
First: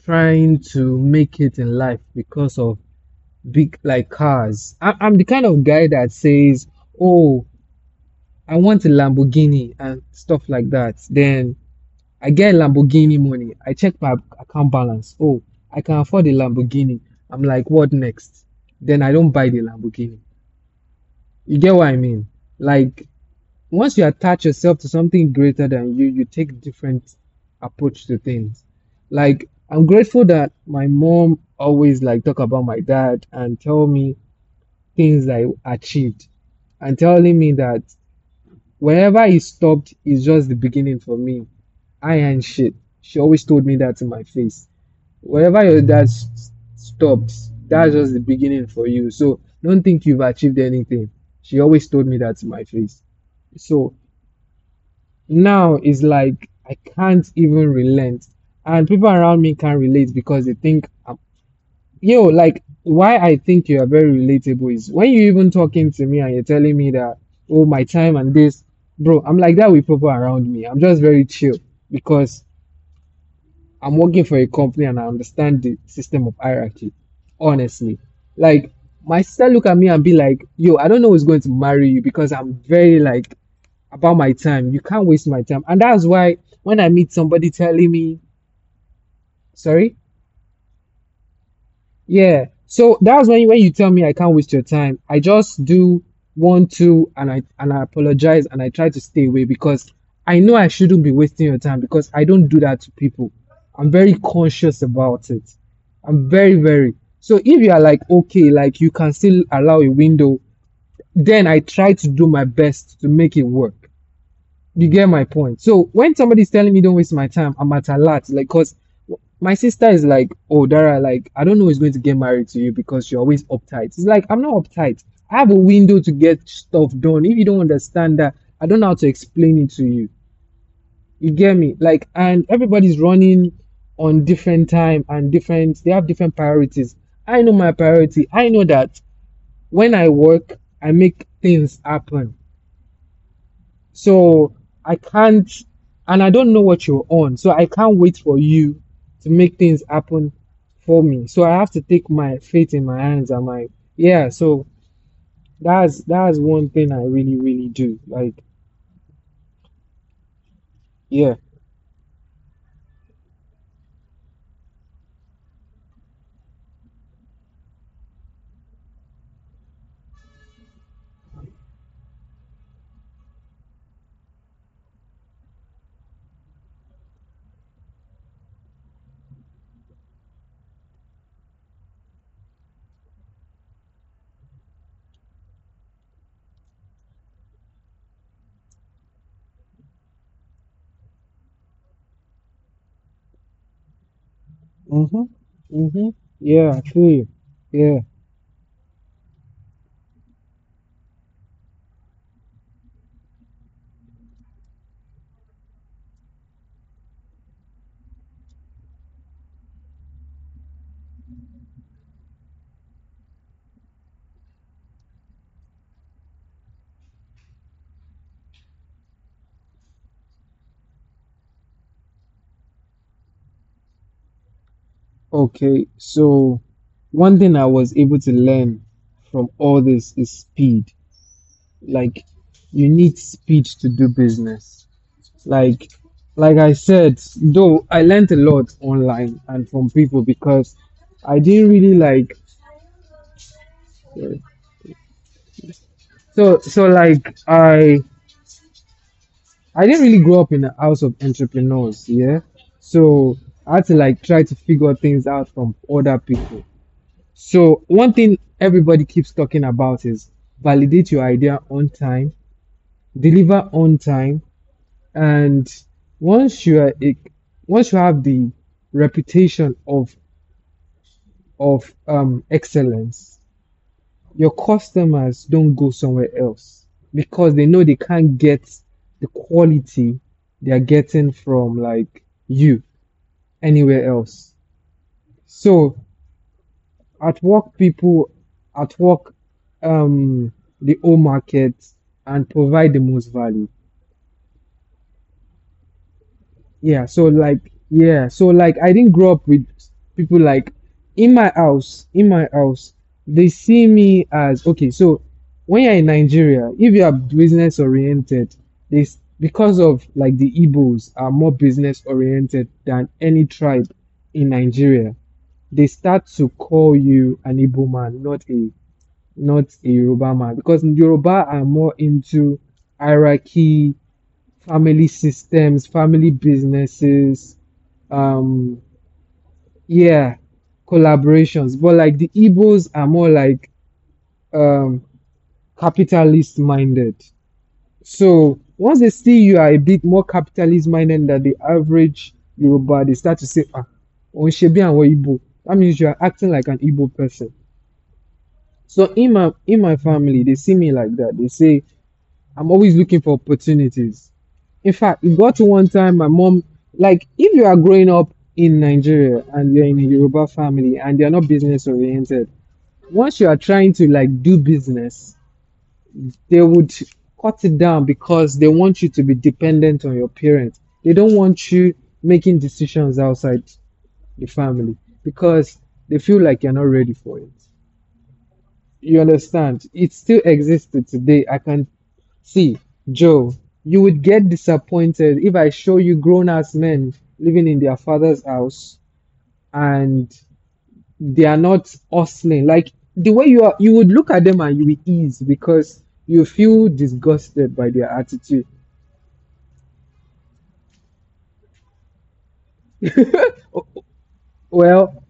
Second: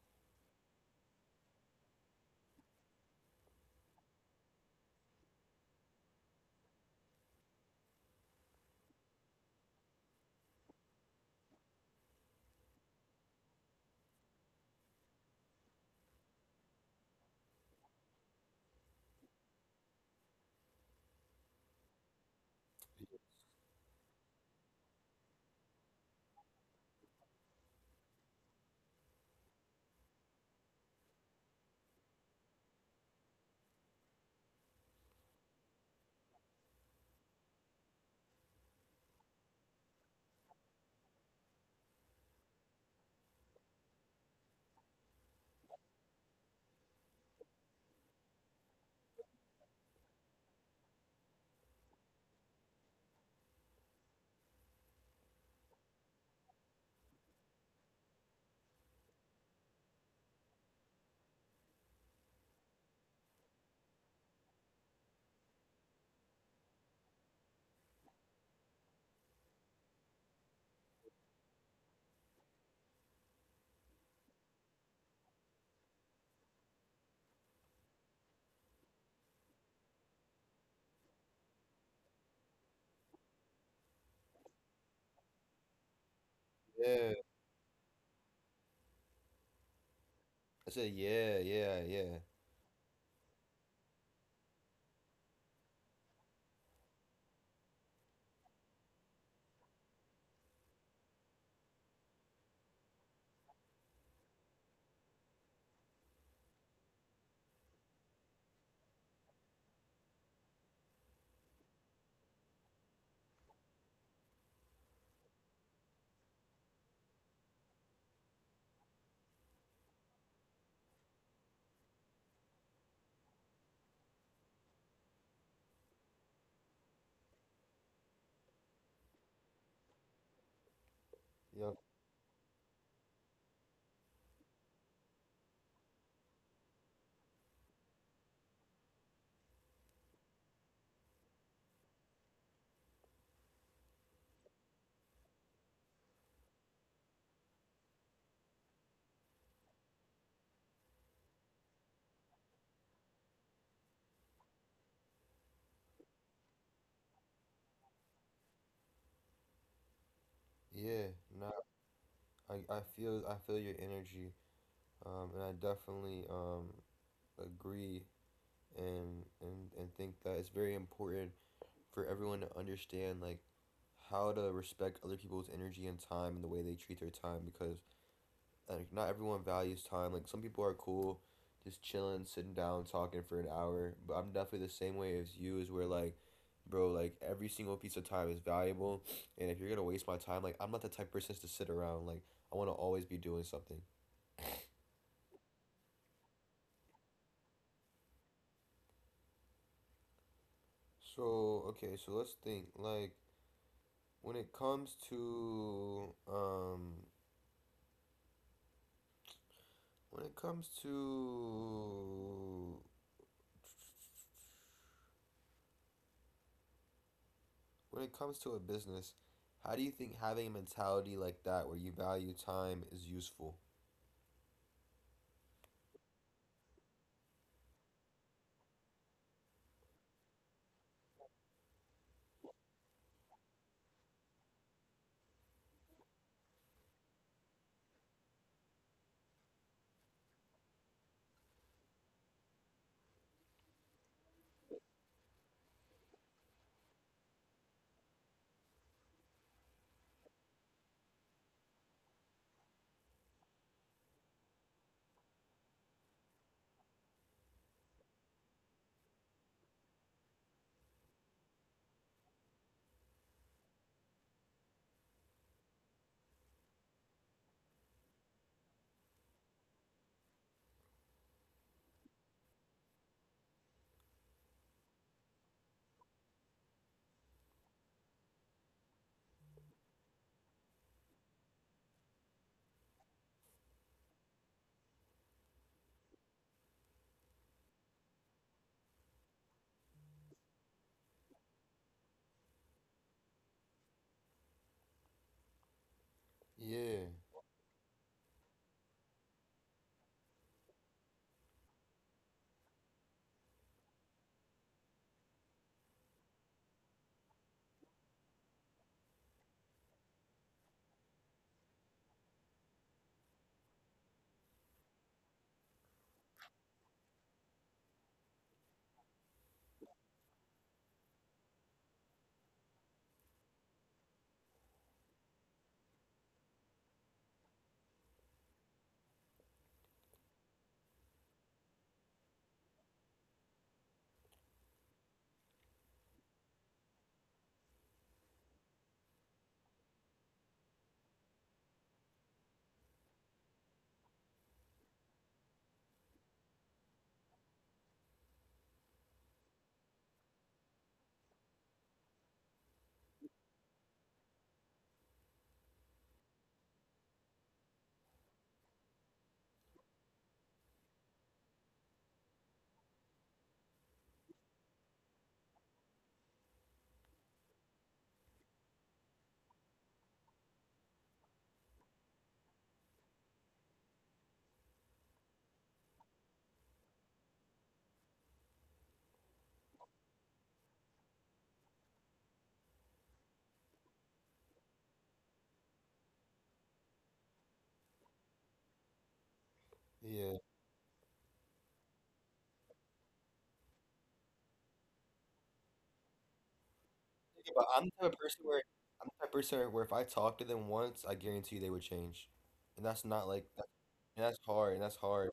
S2: trying to make it in life because of big like cars, I'm the kind of guy that says, "Oh, I want a Lamborghini and stuff like that." Then I get Lamborghini money. I check my account balance. Oh, I can afford a Lamborghini. I'm like, "What next?" Then I don't buy the Lamborghini. You get what I mean? Like once you attach yourself to something greater than you, you take different approach to things. Like I'm grateful that my mom always like talk about my dad and tell me things I achieved and telling me that whenever he stopped is just the beginning for me. I ain't shit. She always told me that in my face wherever your dad stops, that's just the beginning for you. So don't think you've achieved anything. She always told me that to my face. So now it's like I can't even relent. And people around me can't relate because they think I'm, yo, like why I think you are very relatable is when you even talking to me and you're telling me that, oh, my time and this, bro, I'm like that with people around me. I'm just very chill because I'm working for a company and I understand the system of hierarchy. Honestly, like my sister look at me and be like, "Yo, I don't know who's going to marry you because I'm very like about my time. You can't waste my time." And that's why when I meet
S1: Yeah.
S2: somebody telling me, "Sorry,"
S1: I said, yeah, yeah, yeah.
S2: yeah. So that's when you tell me I can't waste your time, I just do one, two, and I apologize and I try to stay away because I know I shouldn't be wasting your time because I don't do that to people. I'm very conscious about it. I'm very, very. So if you are like, okay, like you can still allow a window, then I try to do my best to make it work. You get my point. So when somebody's telling me don't waste my time, I'm at a lot. Like, cause my sister is like, oh Dara, like I don't know who's going to get married to you because you're always uptight. It's like I'm not uptight. I have a window to get stuff done. If you don't understand that, I don't know how to explain it to you. You get me?
S1: Yep.
S2: Like, and everybody's running on different time and different. They have different priorities. I know my priority. I know that when I work, I make things happen. So I can't, and I don't know what you're on. So I can't wait for you to make things happen for me. So I have to take my fate in my hands. I'm like, yeah. So that's one thing I really really do. Like,
S1: Yeah.
S2: yeah.
S1: Nah. I feel I feel your energy, and I definitely agree and think that it's very important for everyone to understand like how to respect other people's energy and time and the way they treat their time because like not everyone values time. Like some people are cool, just chilling, sitting down, talking for an hour. But I'm definitely the same way as you. Is where like, bro, like every single piece of time is valuable, and if you're gonna waste my time, like I'm not the type of person to sit around. Like I want to always be doing something.
S2: Mhm. Mhm. Yeah, I feel you. Yeah.
S1: So, okay, so let's think. Like when it comes to when it comes to when it comes to a business, how do you think having a mentality like that where you value time is useful?
S2: Okay. So one thing I was able to learn from all this is speed. Like, you need speed to do business. Like, like I said, though I learned a lot online and from people because I didn't really like. So like I didn't really grow up in a house of entrepreneurs. Yeah, so I had to like try to figure things out from other people. So one thing everybody keeps talking about is validate your idea on time, deliver on time, and once you are a, once you have the reputation of excellence, your customers don't go somewhere else because they know they can't get the quality they are getting from like you anywhere else. So at work, people at work, um, the whole market and provide the most value.
S1: Yeah,
S2: Yeah, so like I didn't grow up with people like in my house, they see me as okay, so when you're in Nigeria, if you are business oriented, they because of like the Igbos are more business oriented than any tribe in Nigeria, they start to call you an Igbo man, not a Yoruba man, because Yoruba are more into hierarchy family systems, family businesses, um, yeah, collaborations. But like the Igbos are more like um, capitalist minded. So once they see you are a bit more capitalist minded than the average Yoruba, they start to say, ah, Onshebi and Igbo. That means you are acting like an Igbo person. So in my family, they see me like that. They say, I'm always looking for opportunities. In fact, it got to one time my mom, like, if you are growing up in Nigeria and you're in a Yoruba family and you're not business oriented, once you are trying to like do business, they would cut it down because they want you to be dependent on your parents. They don't want you making decisions outside the family because they feel like you're not ready for it. You understand? It still exists to today. I can see, Joe, you would get disappointed if I show you grown ass men living in their father's house and
S1: yeah,
S2: they are not hustling. Like the way you are, you would look at them and you would ease because you feel
S1: yeah, but
S2: disgusted
S1: I'm the
S2: by their
S1: type of person where
S2: attitude.
S1: if I talk to them once, I guarantee you they would change. And that's not like that,
S2: Oh,
S1: and that's
S2: well.
S1: hard.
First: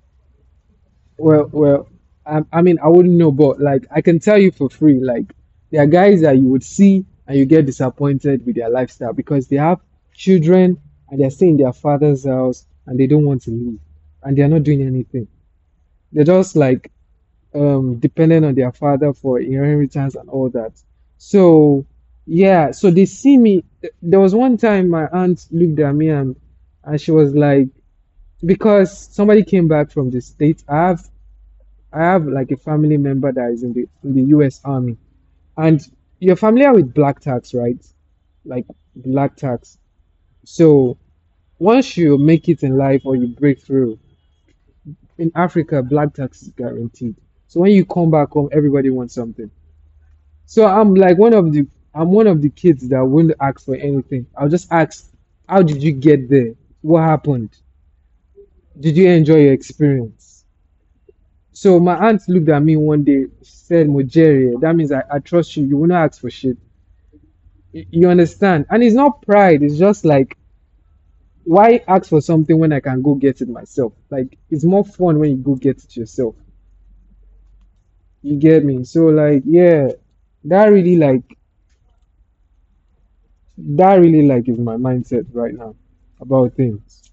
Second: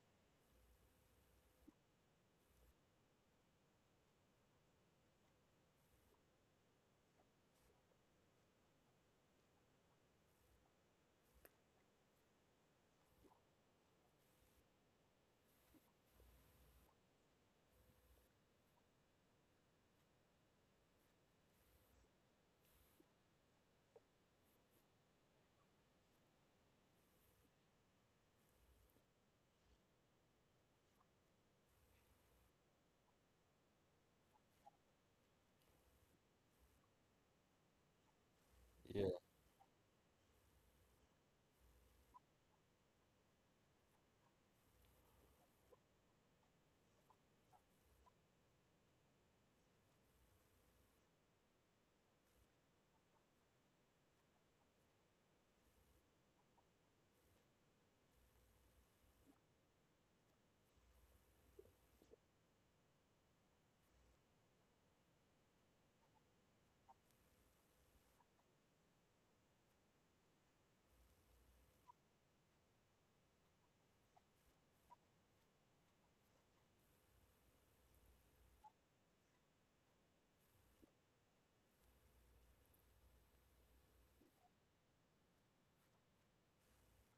S2: Well, I mean, I wouldn't know, but like, I can tell you for free, like, there are guys that you would see and you get disappointed with their lifestyle because they have children and they're staying in their father's house and they don't want to leave and they're not doing anything. They're just like dependent on their father for inheritance and all that. So, yeah, so they see me. There was one time my aunt looked at me and she was like, because somebody came back from the States. I have like a family member that is in the US Army. And you're familiar with black tax, right? Like black tax. So once you make it in life or you break through, in Africa, black tax is guaranteed. So when you come back home, everybody wants something. So I'm like one of the I'm one of the kids that wouldn't ask for anything. I'll just ask, how did you get there? What happened? Did you enjoy your experience? So my aunt looked at me one day, she said, Mojere, that means I trust you. You will not ask for shit. You understand? And it's not pride. It's just like, why ask for something when I can go get it myself? Like, it's more fun when you go get it yourself. You get me? So, like, yeah, that really, like, that really, like, is my mindset right now about things.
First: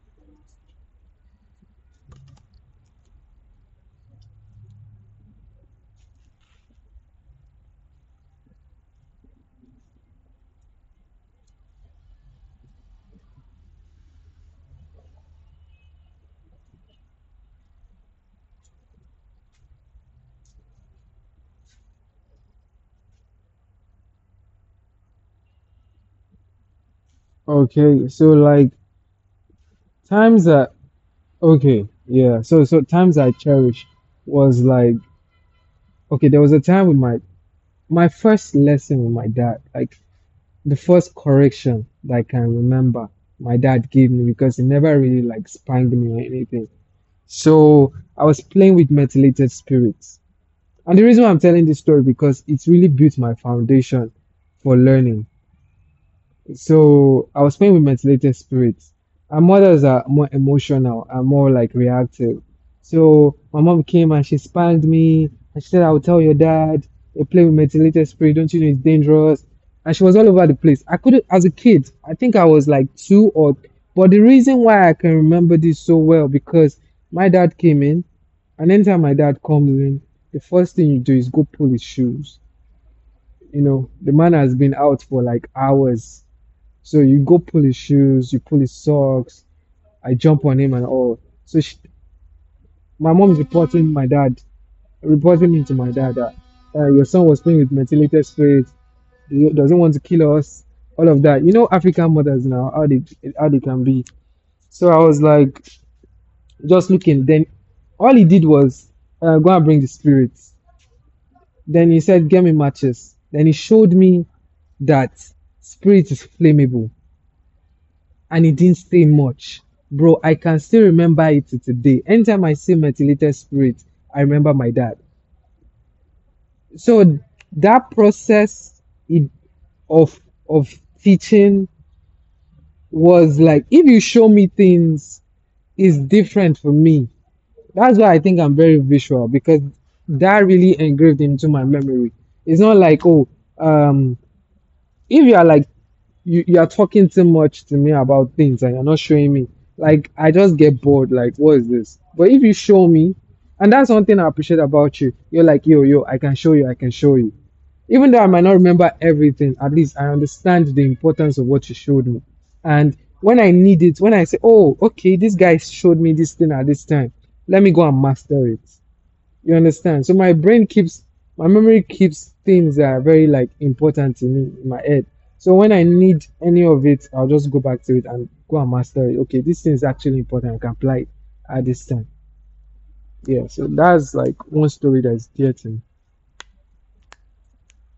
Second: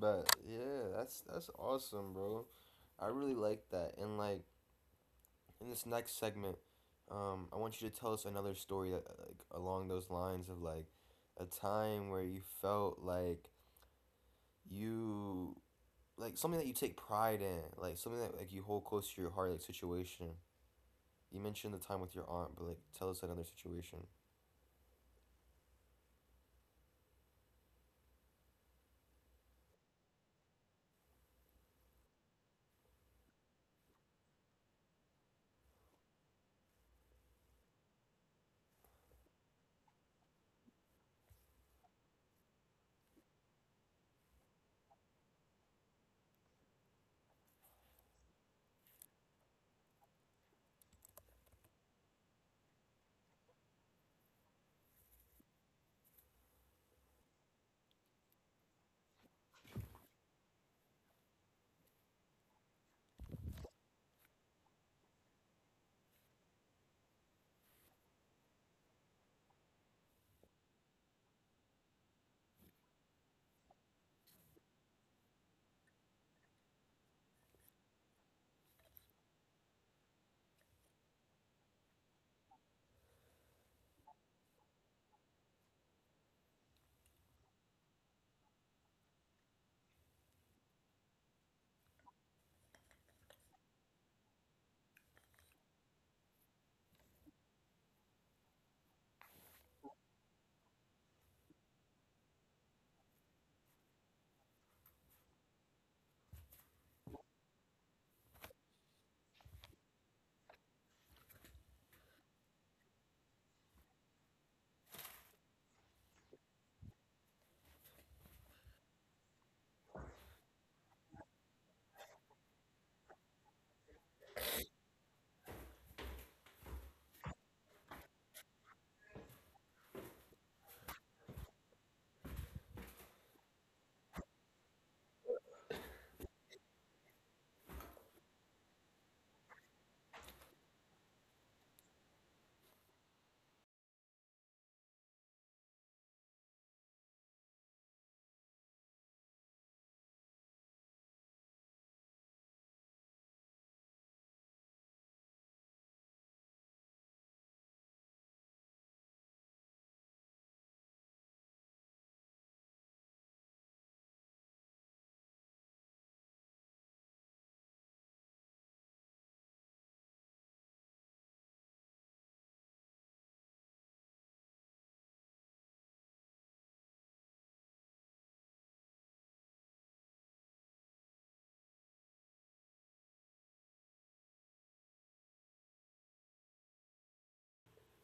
S1: But yeah, that's awesome, bro. I really like that. And like in this next segment, I want you to tell us another story that like along those lines of like a time where you felt like you like something that you take pride in, like something that like you hold close to your heart, like situation. You mentioned the time with your aunt, but like tell us another situation.
S2: Okay. So, like, times that, okay. Yeah. So times I cherish was like, okay, there was a time with my first lesson with my dad, like the first correction that I can remember my dad gave me because he never really like spanked me or anything. So I was playing with methylated spirits. And the reason why I'm telling this story because it's really built my foundation for learning. So I was playing with methylated spirits. Our mothers are more emotional and more like reactive. So my mom came and she spanked me and she said, I'll tell your dad, you play with methylated spirit, don't you know it's dangerous? And she was all over the place. I couldn't, as a kid, I think I was like two or, but the reason why I can remember this so well because my dad came in and anytime my dad comes in, the first thing you do is go pull his shoes. You know, the man has been out for like hours so you go pull his shoes, you pull his socks. I jump on him and all. So she, my mom is reporting my dad, reporting me to my dad that your son was playing with methylated spirit. He doesn't want to kill us. All of that. You know African mothers now how they can be. So I was like just looking. Then all he did was go and bring the spirits. Then he said, "Get me matches." Then he showed me that spirit is flammable. And it didn't say much. Bro, I can still remember it today. Anytime I see methylated spirit, I remember my dad. So that process of of teaching was like if you show me things, it's different for me. That's why I think I'm very visual because that really engraved into my memory. It's not like oh um if you are like you are talking too much to me about things and you're not showing me, like I just get bored, like what is this? But if you show me, and that's one thing I appreciate about you, you're like, yo, I can show you, even though I might not remember everything, at least I understand the importance of what you showed me. And when I need it, when I say, oh, okay, this guy showed me this thing at this time, let me go and master it. You understand? So my brain keeps, my memory keeps things that are very like important to me in my head. So when I need any of it, I'll just go back to it and go and master it. Okay, this thing is actually important. I can apply it at this time. Yeah. So that's like one story that's dear to me.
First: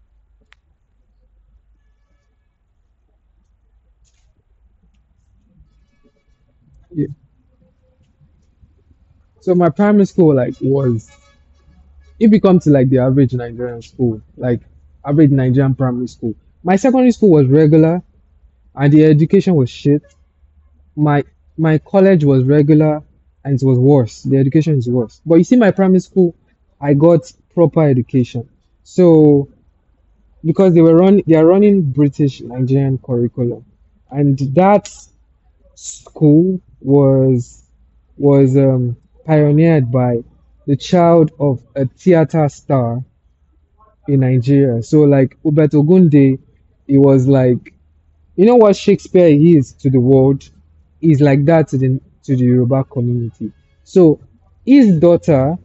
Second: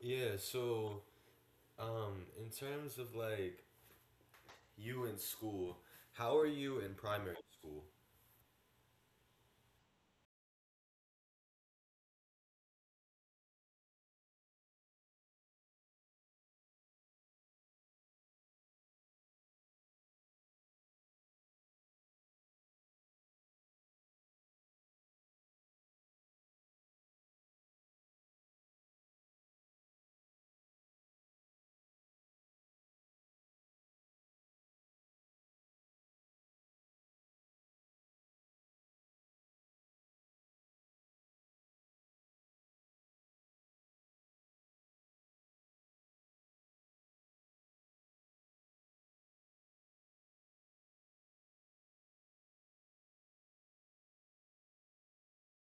S1: Yeah, so in terms of like you in school, how are you in
S2: Yeah.
S1: primary school?
S2: So my primary school like was it becomes to like the average Nigerian school, like average Nigerian primary school. My secondary school was regular and the education was shit. My my college was regular and it was worse. The education is worse. But you see, my primary school, I got proper education. So because they were run they are running British Nigerian curriculum. And that school was was um, pioneered by the child of a theater star in Nigeria. So like Ubet Ogunde, he was like you know what Shakespeare is to the world is like that to the Yoruba community. So his daughter,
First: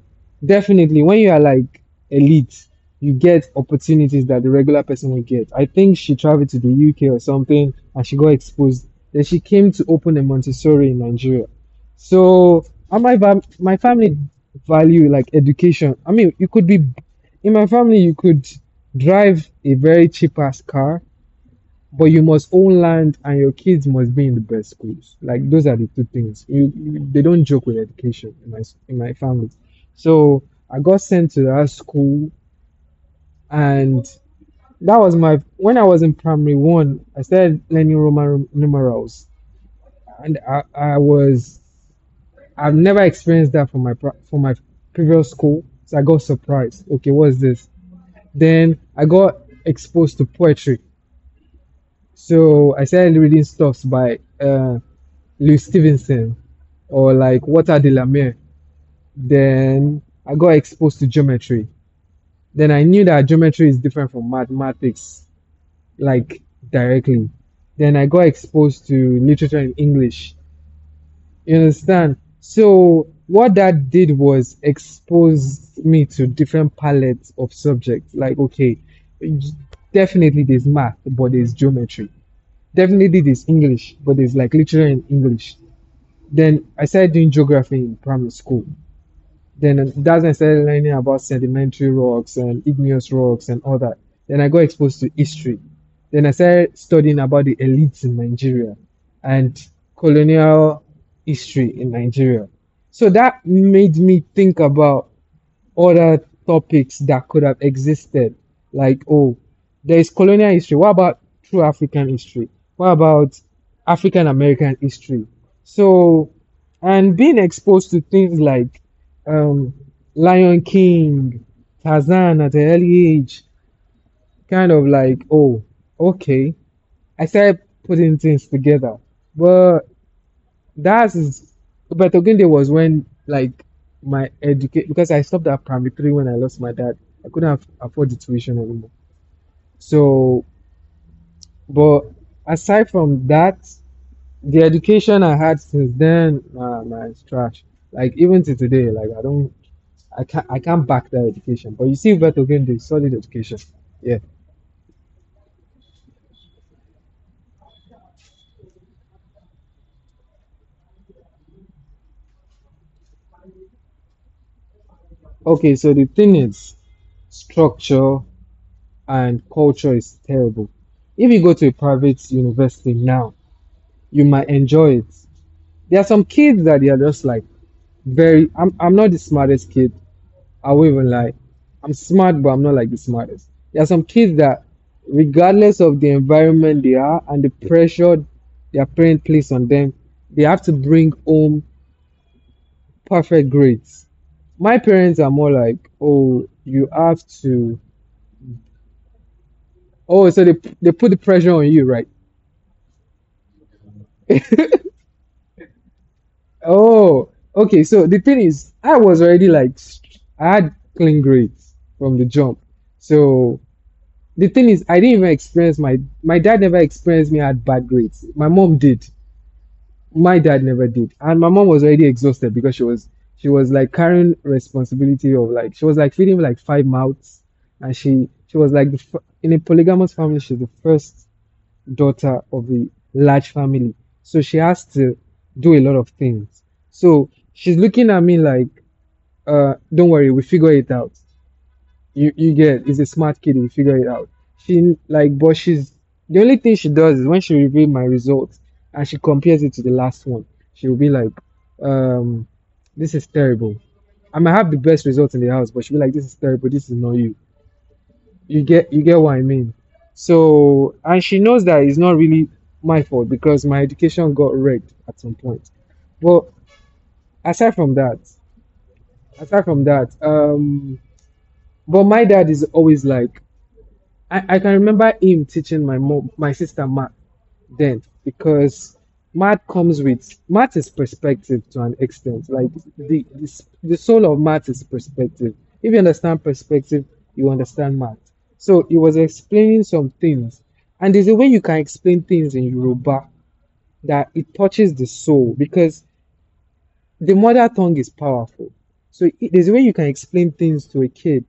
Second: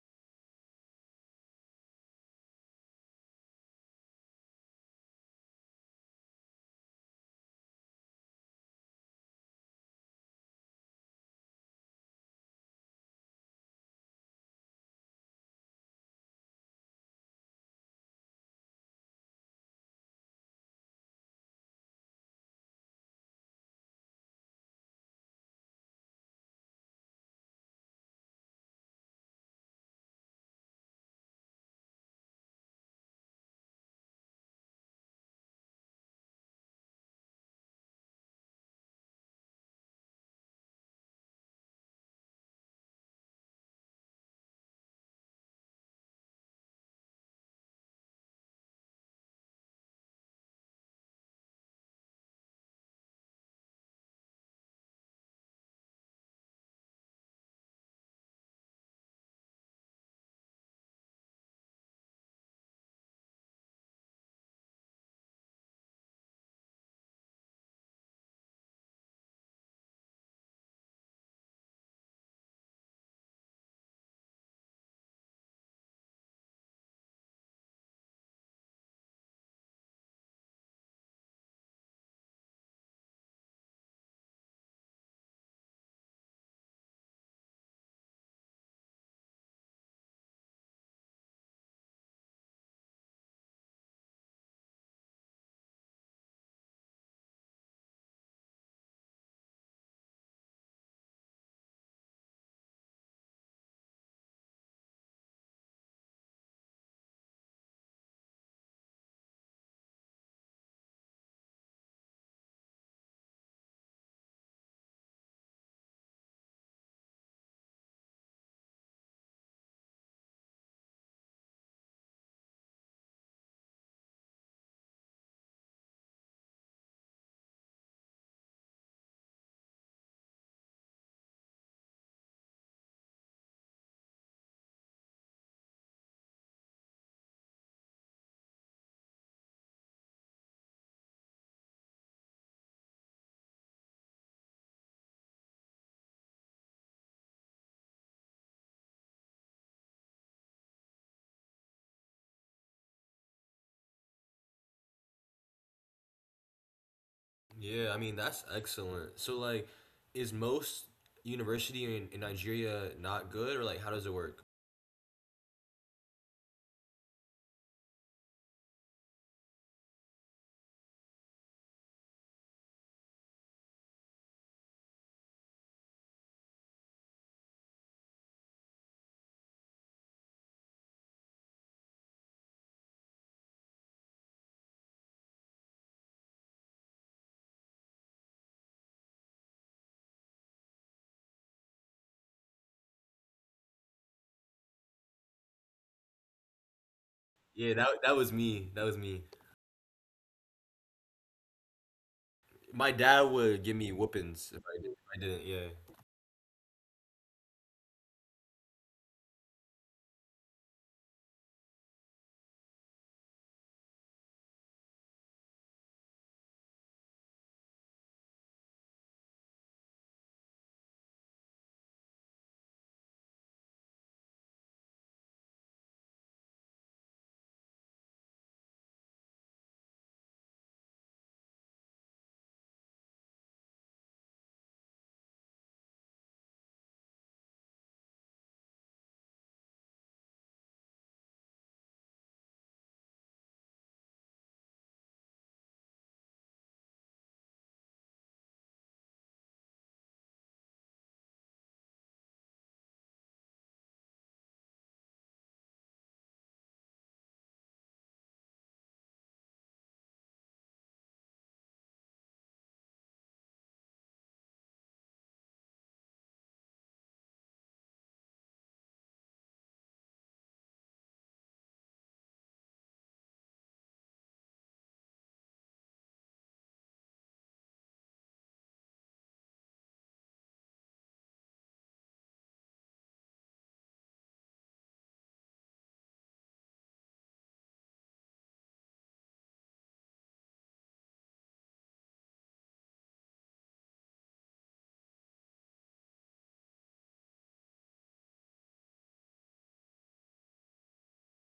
S2: definitely, when you are like elite, you get opportunities that the regular person will get. I think she traveled to the UK or something, and she got exposed. Then she came to open a Montessori in Nigeria. So, and my family value like education. I mean, you could be in my family, you could drive a very cheap ass car but you must own land and your kids must be in the best schools. Like those are the two things. They don't joke with education in my family. So I got sent to that school, and that was my when I was in primary one. I started learning Roman numerals, and I've never experienced that from from my previous school. So I got surprised. Okay, what's this? Then I got exposed to poetry. So I started reading stuffs by Louis Stevenson or like Walter de la Mare. Then I got exposed to geometry. Then I knew that geometry is different from mathematics, like directly. Then I got exposed to literature in English. You understand? So what that did was exposed me to different palettes of subjects. Like, okay, definitely there's math, but there's geometry definitely did is English, but it's like literally in English. Then I started doing geography in primary school. Then that's when I started learning about sedimentary rocks and igneous rocks and all that. Then I got exposed to history. Then I started studying about the elites in Nigeria and colonial history in Nigeria. So that made me think about other topics that could have existed. Like, oh, there is colonial history. What about true African history? What about African American history? So, and being exposed to things like um, Lion King, Tarzan at an early age, kind of like, oh, okay. I started putting things together. But that's but Ogende was when like my educate because I stopped at primary three when I lost my dad. I couldn't have afford the tuition anymore. So, but aside from that, the education I had since then, nah, nah, it's trash. Like even to today, like I don't, I can't back that education. But you see, but again, the solid education. Yeah.
S1: Yeah, I mean that's excellent. So like, is most university in Nigeria not good, or like how does it work?
S2: Okay. So the thing is, structure and culture is terrible. If you go to a private university now you might enjoy it. There are some kids that they are just like very. I'm not the smartest kid. I won't even lie. I'm smart, but I'm not like the smartest. There are some kids that, regardless of the environment they are and the pressure their parent place on them, they have to bring home perfect grades. My parents are more like, oh, you have
S1: Yeah,
S2: to.
S1: that was me. That was me.
S2: Oh, so they put the pressure on you, right?
S1: My dad would give me whoopings if I did, if I didn't. Yeah.
S2: Oh, okay. So the thing is, I was already like, I had clean grades from the jump. So the thing is, I didn't even experience my my dad never experienced me had bad grades. My mom did. My dad never did. And my mom was already exhausted because she was like carrying responsibility of like she was like feeding like five mouths, and she was like in a polygamous family she's the first daughter of a large family. So she has to do a lot of things. So she's looking at me like, don't worry, we figure it out. You get it's a smart kid, we figure it out. She like, but she's the only thing she does is when she reveals my results and she compares it to the last one, she will be like, um, this is terrible. I might have the best results in the house, but she'll be like, this is terrible, this is not you. You get what I mean. So and she knows that it's not really my fault because my education got wrecked at some point. But aside from that, aside from that, but my dad is always like I can remember him teaching my mom, my sister math then because math comes with math is perspective to an extent. Like the the, the soul of math is perspective. If you understand perspective, you understand math. So he was explaining some things, and there's a way you can explain things in Yoruba that it touches the soul because the mother tongue is powerful. So there's a way you can explain things to a kid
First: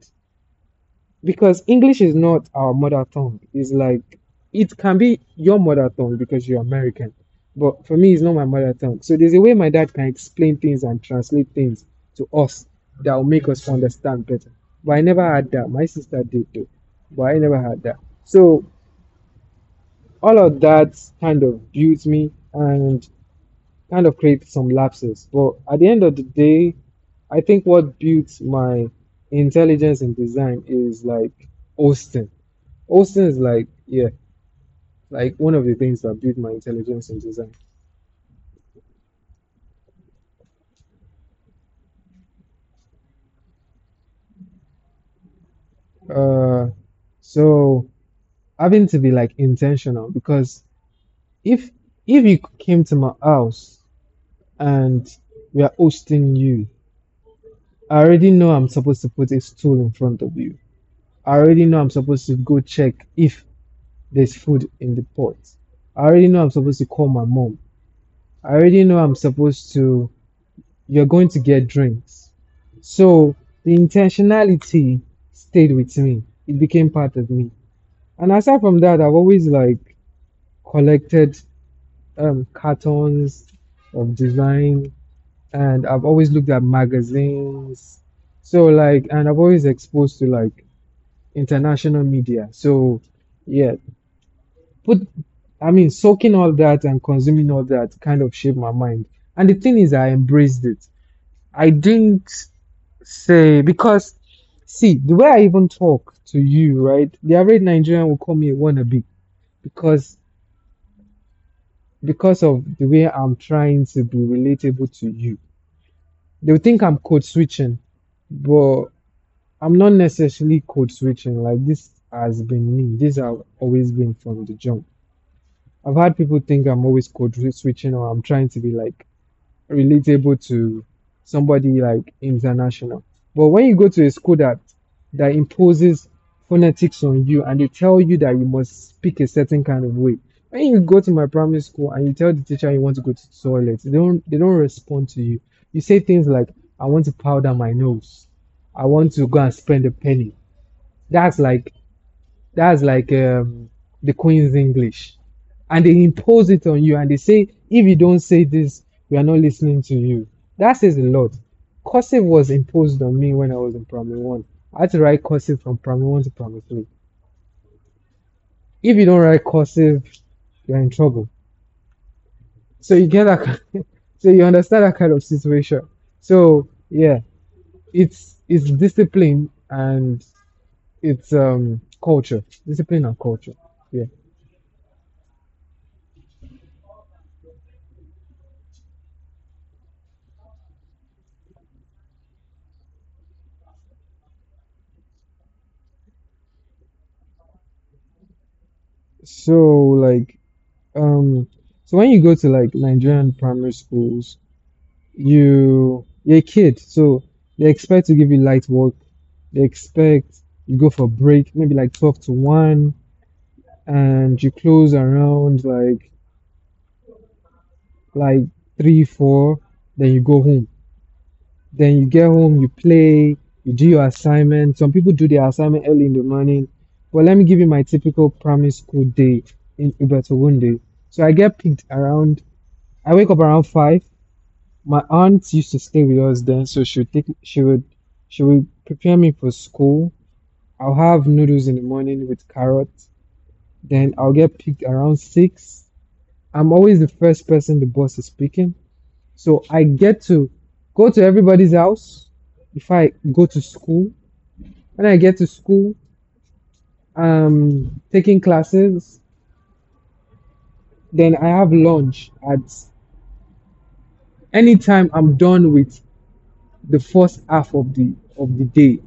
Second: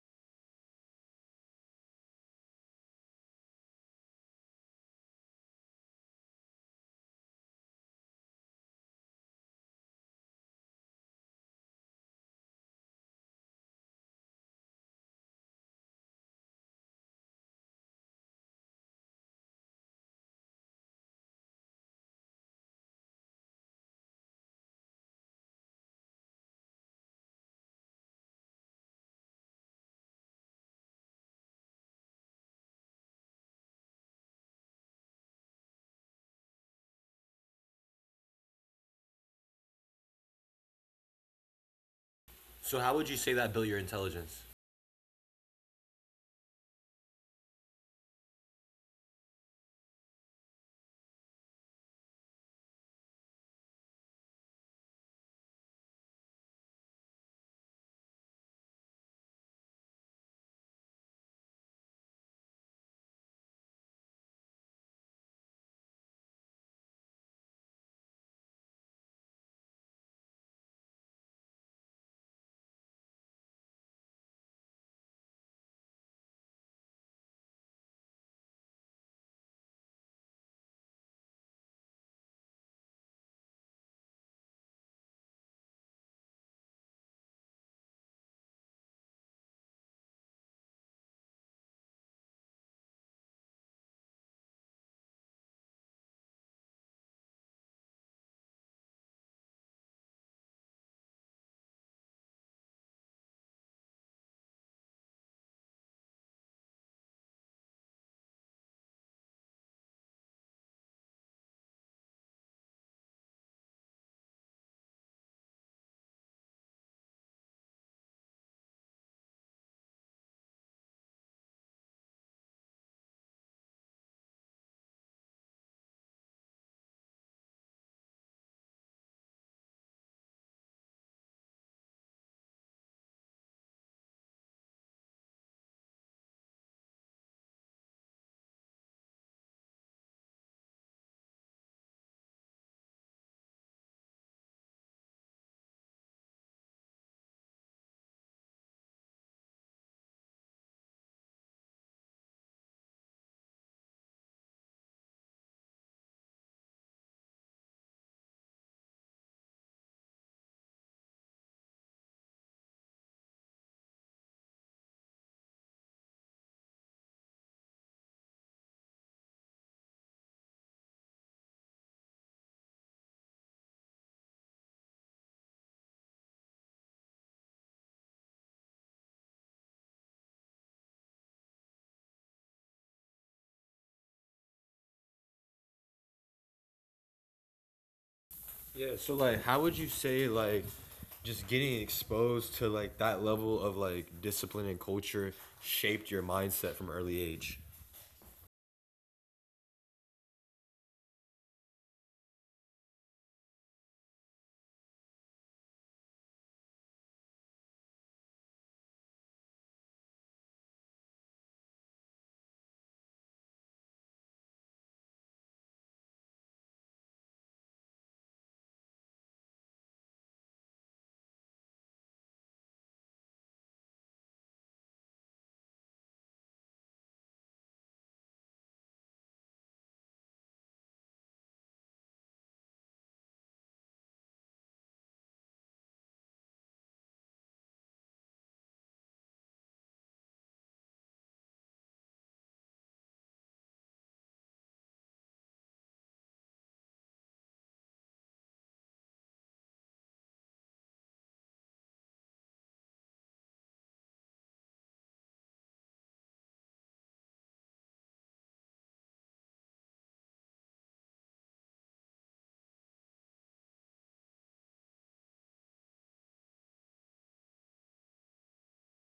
S2: because English is not our mother tongue. It's like it can be your mother tongue because you're American, but for me, it's not my mother tongue. So there's a way my dad can explain things and translate things to us that will make us understand better. But I never had that. My sister did though, but I never had that. So all of that kind of built me, and kind of create some lapses. But at the end of the day, I think what built my intelligence in design is like Austin. Austin is like, yeah, like one of the things that built my intelligence in design.
S1: So how would you say that built your intelligence?
S2: Uh, so having to be like intentional because if if you came to my house and we are hosting you, I already know I'm supposed to put a stool in front of you. I already know I'm supposed to go check if there's food in the pot. I already know I'm supposed to call my mom. I already know I'm supposed to, you're going to get drinks. So the intentionality stayed with me. It became part of me. And aside from that, I've always like collected cartons of design and I've always looked at magazines. So like, and I've always exposed to like international media. So yeah, put I mean, soaking all that and consuming all that kind of shaped my mind. And the thing is, I embraced it. I didn't say because see the way I even talk to you, right? The average Nigerian will call me a wannabe because because of the way I'm trying to be relatable to you. They will think I'm code switching, but I'm not necessarily code switching. Like this has been me. This has always been from the jump. I've had people think I'm always switching or I'm trying to be like relatable to somebody like international. But when you go to a school that imposes phonetics on you and they tell you that you must speak a certain kind of way. When you go to my primary school and you tell the teacher you want to go to the toilet, they don't respond to you. You say things like, I want to powder my nose. I want to go and spend a penny. That's like that's like the Queen's English. And they impose it on you and they say, if you don't say this, we are not listening to you. That says a lot. Cursive was imposed on me when I was in primary one. I had to write cursive from primary one to primary three. If you don't write cursive, you're in trouble. So you get that. So you understand that kind of situation. So yeah, it's discipline and it's culture, discipline and culture. Yeah.
S1: Yeah, so like how would you say like just getting exposed to like that level of like discipline and culture shaped your mindset from early age?
S2: So like Um, so when you go to like Nigerian primary schools, you're a kid, so they expect to give you light work. They expect you go for break, maybe like 12 to 1, and you close around like 3, 4, then you go home. Then you get home, you play, you do your assignment. Some people do their assignment early in the morning. But let me give you my typical primary school day in Uberto Wunde. So I wake up around 5. My aunt used to stay with us then, so she would take she would prepare me for school. I'll have noodles in the morning with carrots. Then I'll get picked around six. I'm always the first person the boss is picking. So I get to go to everybody's house if I go to school. When I get to school, taking classes, then I have lunch at any time I'm done with the first half of the day.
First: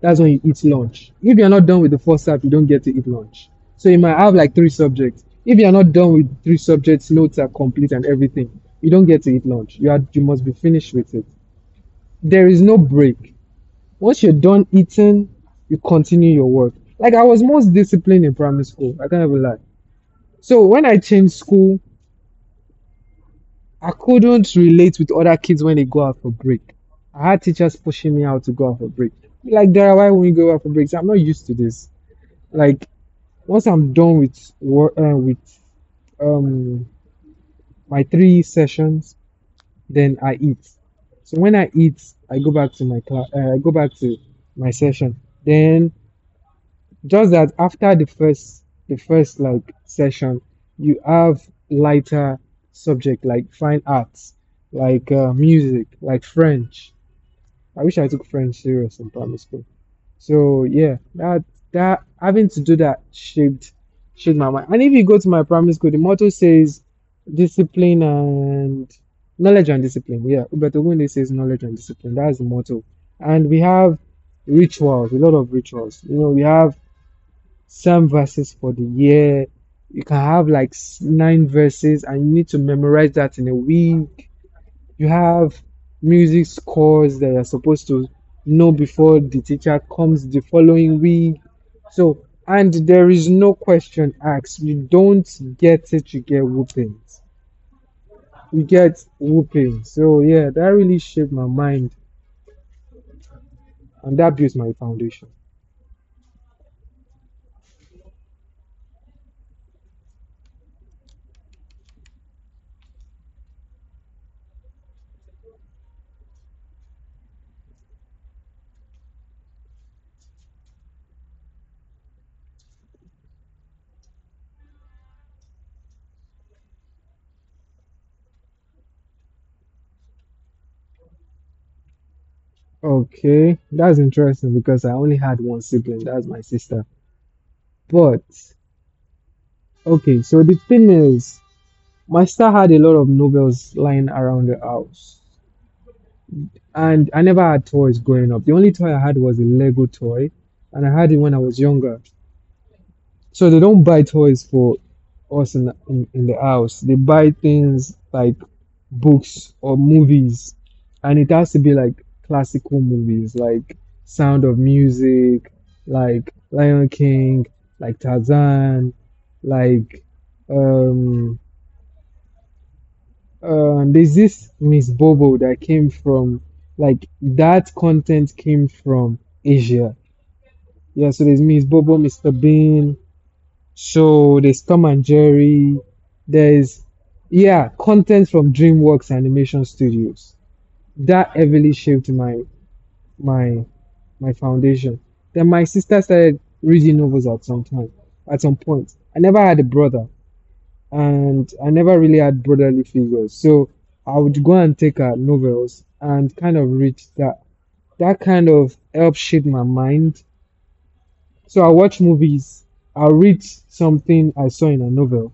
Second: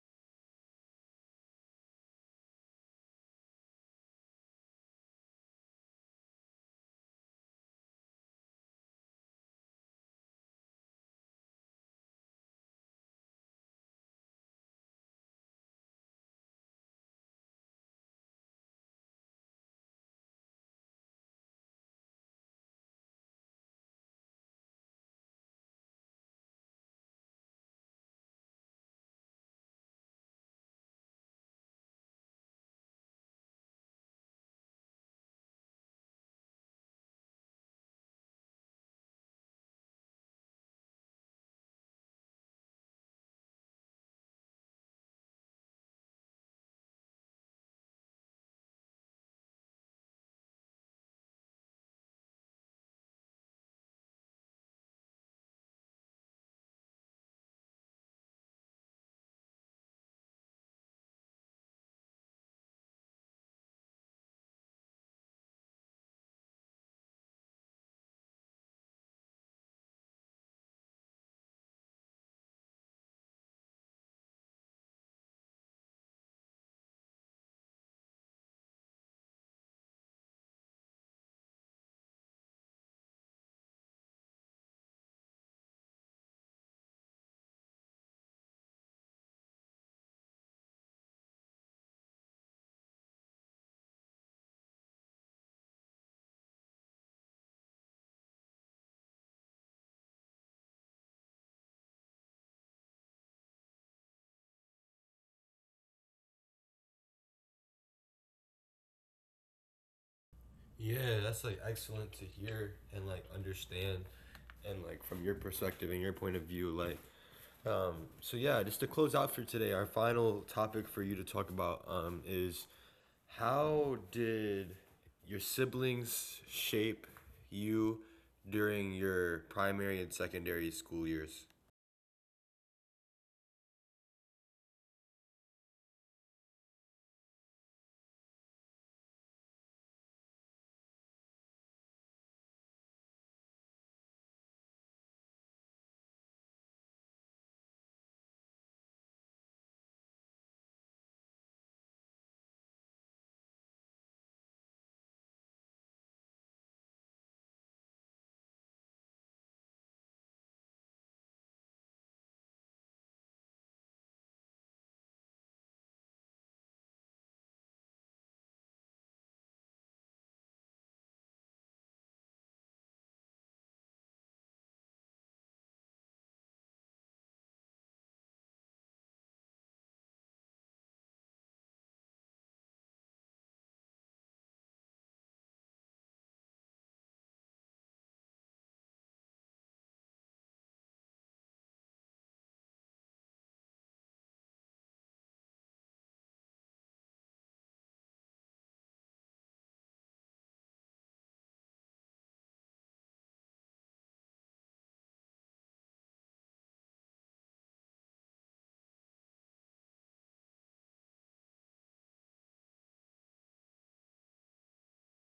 S2: That's when you eat lunch. If you're not done with the first half, you don't get to eat lunch. So you might have like three subjects. If you're not done with three subjects, notes are complete and everything, you don't get to eat lunch. You must be finished with it. There is no break. Once you're done eating, you continue your work. Like I was most disciplined in primary school. I can't even lie. So when I changed school, I couldn't relate with other kids when they go out for break. I had teachers pushing me out to go out for break. Like, Dara, why won't you go out for breaks? I'm not used to this. Like, once I'm done with work, with um my three sessions, then I eat. So when I eat, I go back to my class. I go back to my session. Then just that after the first like session, you have lighter subject like fine arts, like music, like French. I wish I took French serious in primary school. So yeah, that having to do that shaped my mind. And if you go to my primary school, the motto says discipline and knowledge and discipline. Yeah, Ubet Ogunde says knowledge and discipline. That's the motto. And we have rituals, a lot of rituals. You know, we have some verses for the year. You can have like nine verses and you need to memorize that in a week. You have music scores that you're supposed to know before the teacher comes the following week. So, and there is no question asked. You don't get it, you get whoopings. You get whooping. So, yeah, that really shaped my mind and that built my foundation.
S1: Yeah, that's like excellent to hear and like understand and like from your perspective and your point of view like um so yeah, just to close out for today, our final topic for you to talk about is how did your siblings shape you during your primary and secondary school years?
S2: Okay, that's interesting because I only had one sibling, that's my sister. But okay, so the thing is, my sister had a lot of Nobels lying around the house. And I never had toys growing up. The only toy I had was a Lego toy, and I had it when I was younger. So they don't buy toys for us in the house. They buy things like books or movies, and it has to be like classical movies, like Sound of Music, like Lion King, like Tarzan, like um there's this Miss Bobo that came from that content came from Asia. Yeah, so there's Miss Bobo, Mr. Bean, so there's Tom and Jerry, there's yeah, content from DreamWorks Animation Studios. That heavily shaped my my foundation. Then my sister started reading novels at at some point. I never had a brother, and I never really had brotherly figures. So I would go and take her novels and kind of read that. That kind of helped shape my mind. So I watch movies, I read something I saw in a novel,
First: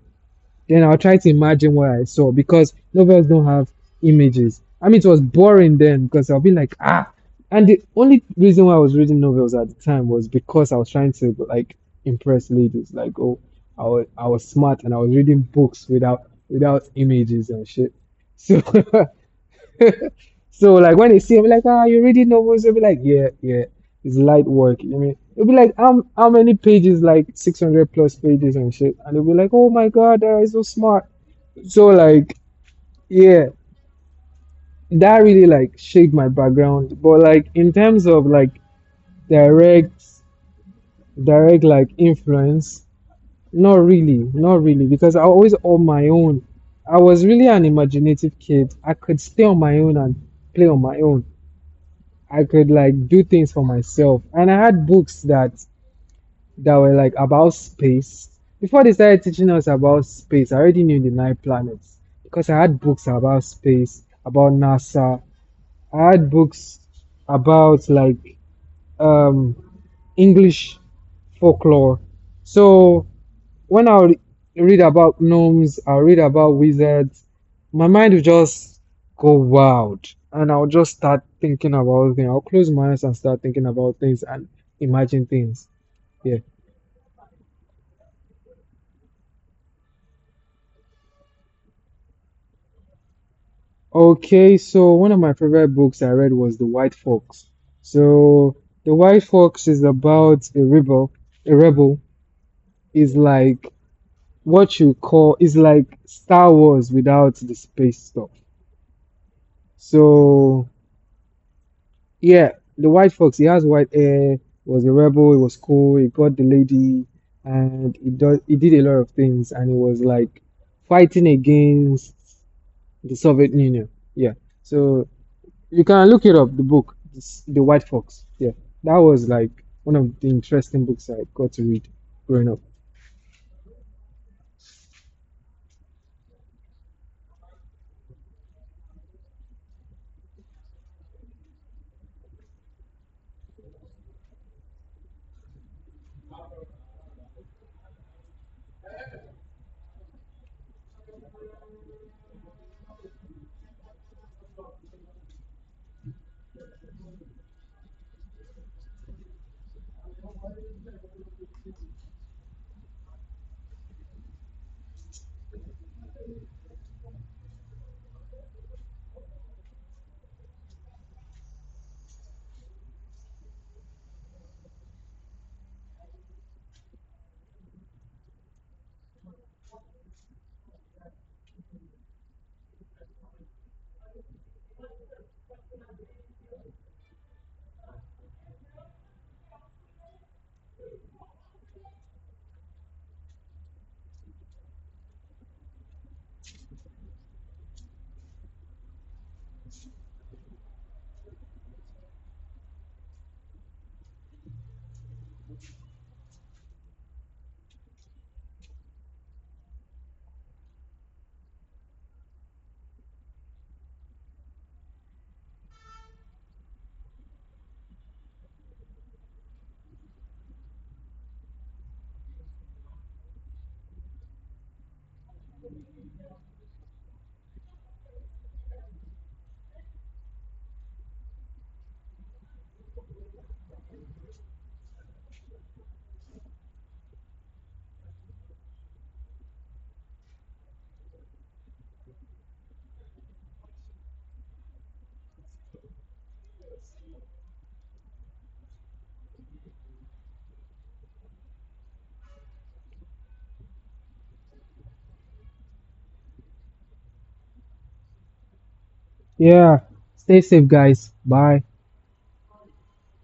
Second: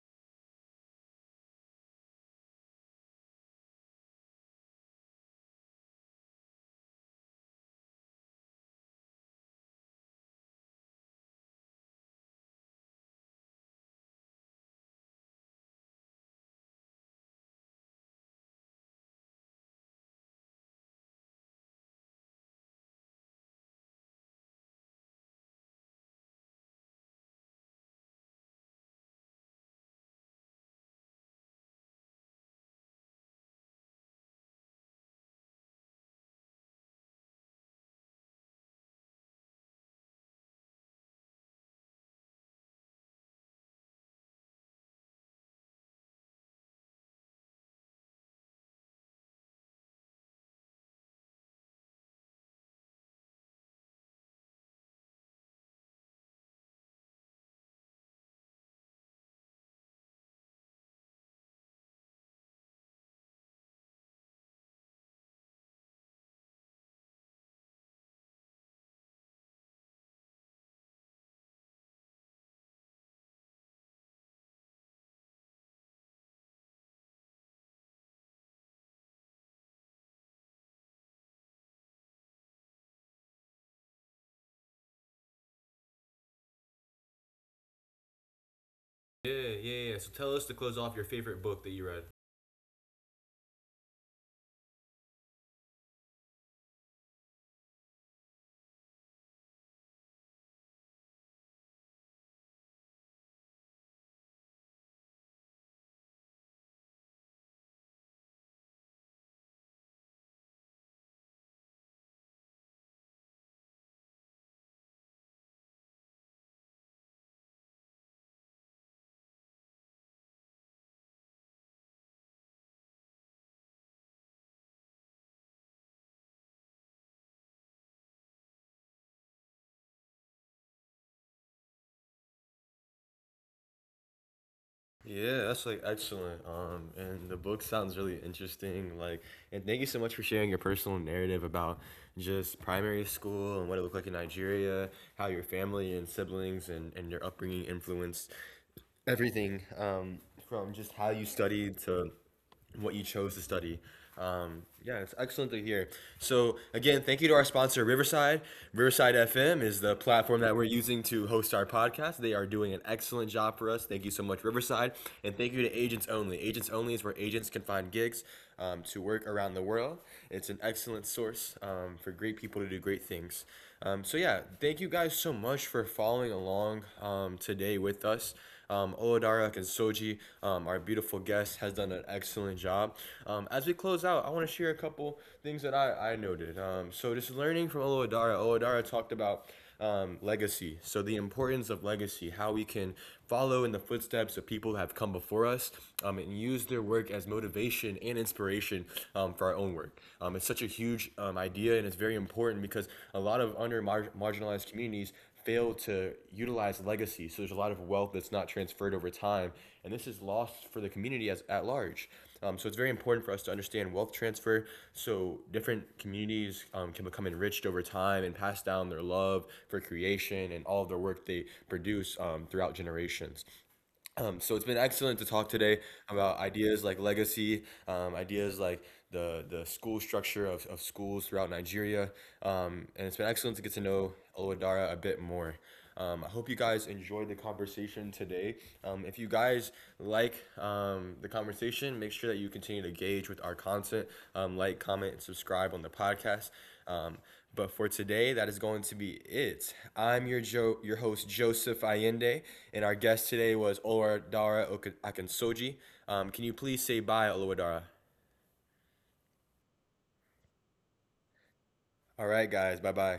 S2: then I'll try to imagine what I saw because novels don't have images. I mean, it was boring then because I'll be like, ah. And the only reason why I was reading novels at the time was because I was trying to like impress ladies. Like, oh, I was smart and I was reading books without images and shit. So, so like when they see me, like, ah, you are reading novels? They'll be like, yeah, yeah, it's light work. You know what I mean? It'll be like, how many pages? Like 600 plus pages and shit. And they'll be like, oh my god, that is so smart. So like yeah, that really like shaped my background. But like in terms of like direct direct like influence, not really, not really, because I always on my own. I was really an imaginative kid. I could stay on my own and play on my own. I could like do things for myself. And I had books that were like about space. Before they started teaching us about space, I already knew the nine planets because I had books about space, about NASA, I had books about like um, English folklore. So when I would read about gnomes, I read about wizards, my mind would just go wild, and I'll just start thinking about things. I'll close my eyes and start thinking about things and imagine things. Yeah.
S1: Yeah, yeah. So tell us to close off your favorite book that you read.
S2: Okay, so one of my favorite books I read was The White Fox. So The White Fox is about a rebel. A rebel is like what you call is like Star Wars without the space stuff. So yeah, the White Fox, he has white hair, was a rebel, he was cool, he got the lady, and he did a lot of things and he was like fighting against the Soviet Union. Yeah. So you can look it up, the book, The White Fox. Yeah. That was like one of the interesting books I got to read growing up.
S1: Yeah, that's like excellent. And the book sounds really interesting. Like, and thank you so much for sharing your personal narrative about just primary school and what it looked like in Nigeria, how your family and siblings and your upbringing influenced everything from just how you studied to what you chose to study. Yeah, it's excellent to hear. So, again, thank you to our sponsor, Riverside. Riverside FM is the platform that we're using to host our podcast. They are doing an excellent job for us. Thank you so much, Riverside. And thank you to Agents Only. Agents Only is where agents can find gigs to work around the world. It's an excellent source for great people to do great things. So, yeah, thank you guys so much for following along today with us. Oladarak and Soji, our beautiful guest, has done an excellent job. As we close out, I want to share a couple things that I noted. So just learning from Olodara, Olodara talked about legacy. So the importance of legacy, how we can follow in the footsteps of people who have come before us and use their work as motivation and inspiration for our own work. It's such a huge idea and it's very important because a lot of under marginalized communities fail to utilize legacy. So there's a lot of wealth that's not transferred over time, and this is lost for the community as at large. So it's very important for us to understand wealth transfer. So different communities can become enriched over time and pass down their love for creation and all of their work they produce throughout generations. So it's been excellent to talk today about ideas like legacy, ideas like the school structure of schools throughout Nigeria, and it's been excellent to get to know Oloadara a bit more. I hope you guys enjoyed the conversation today. If you guys like the conversation, make sure that you continue to engage with our content, like, comment, and subscribe on the podcast. Um, but for today, that is going to be it. I'm your your host Joseph Allende, and our guest today was Oluwadara Akinsoji. Can you please say bye, Oluwadara?
S2: Yeah. Stay safe guys. Bye.
S1: All right, guys. Bye bye.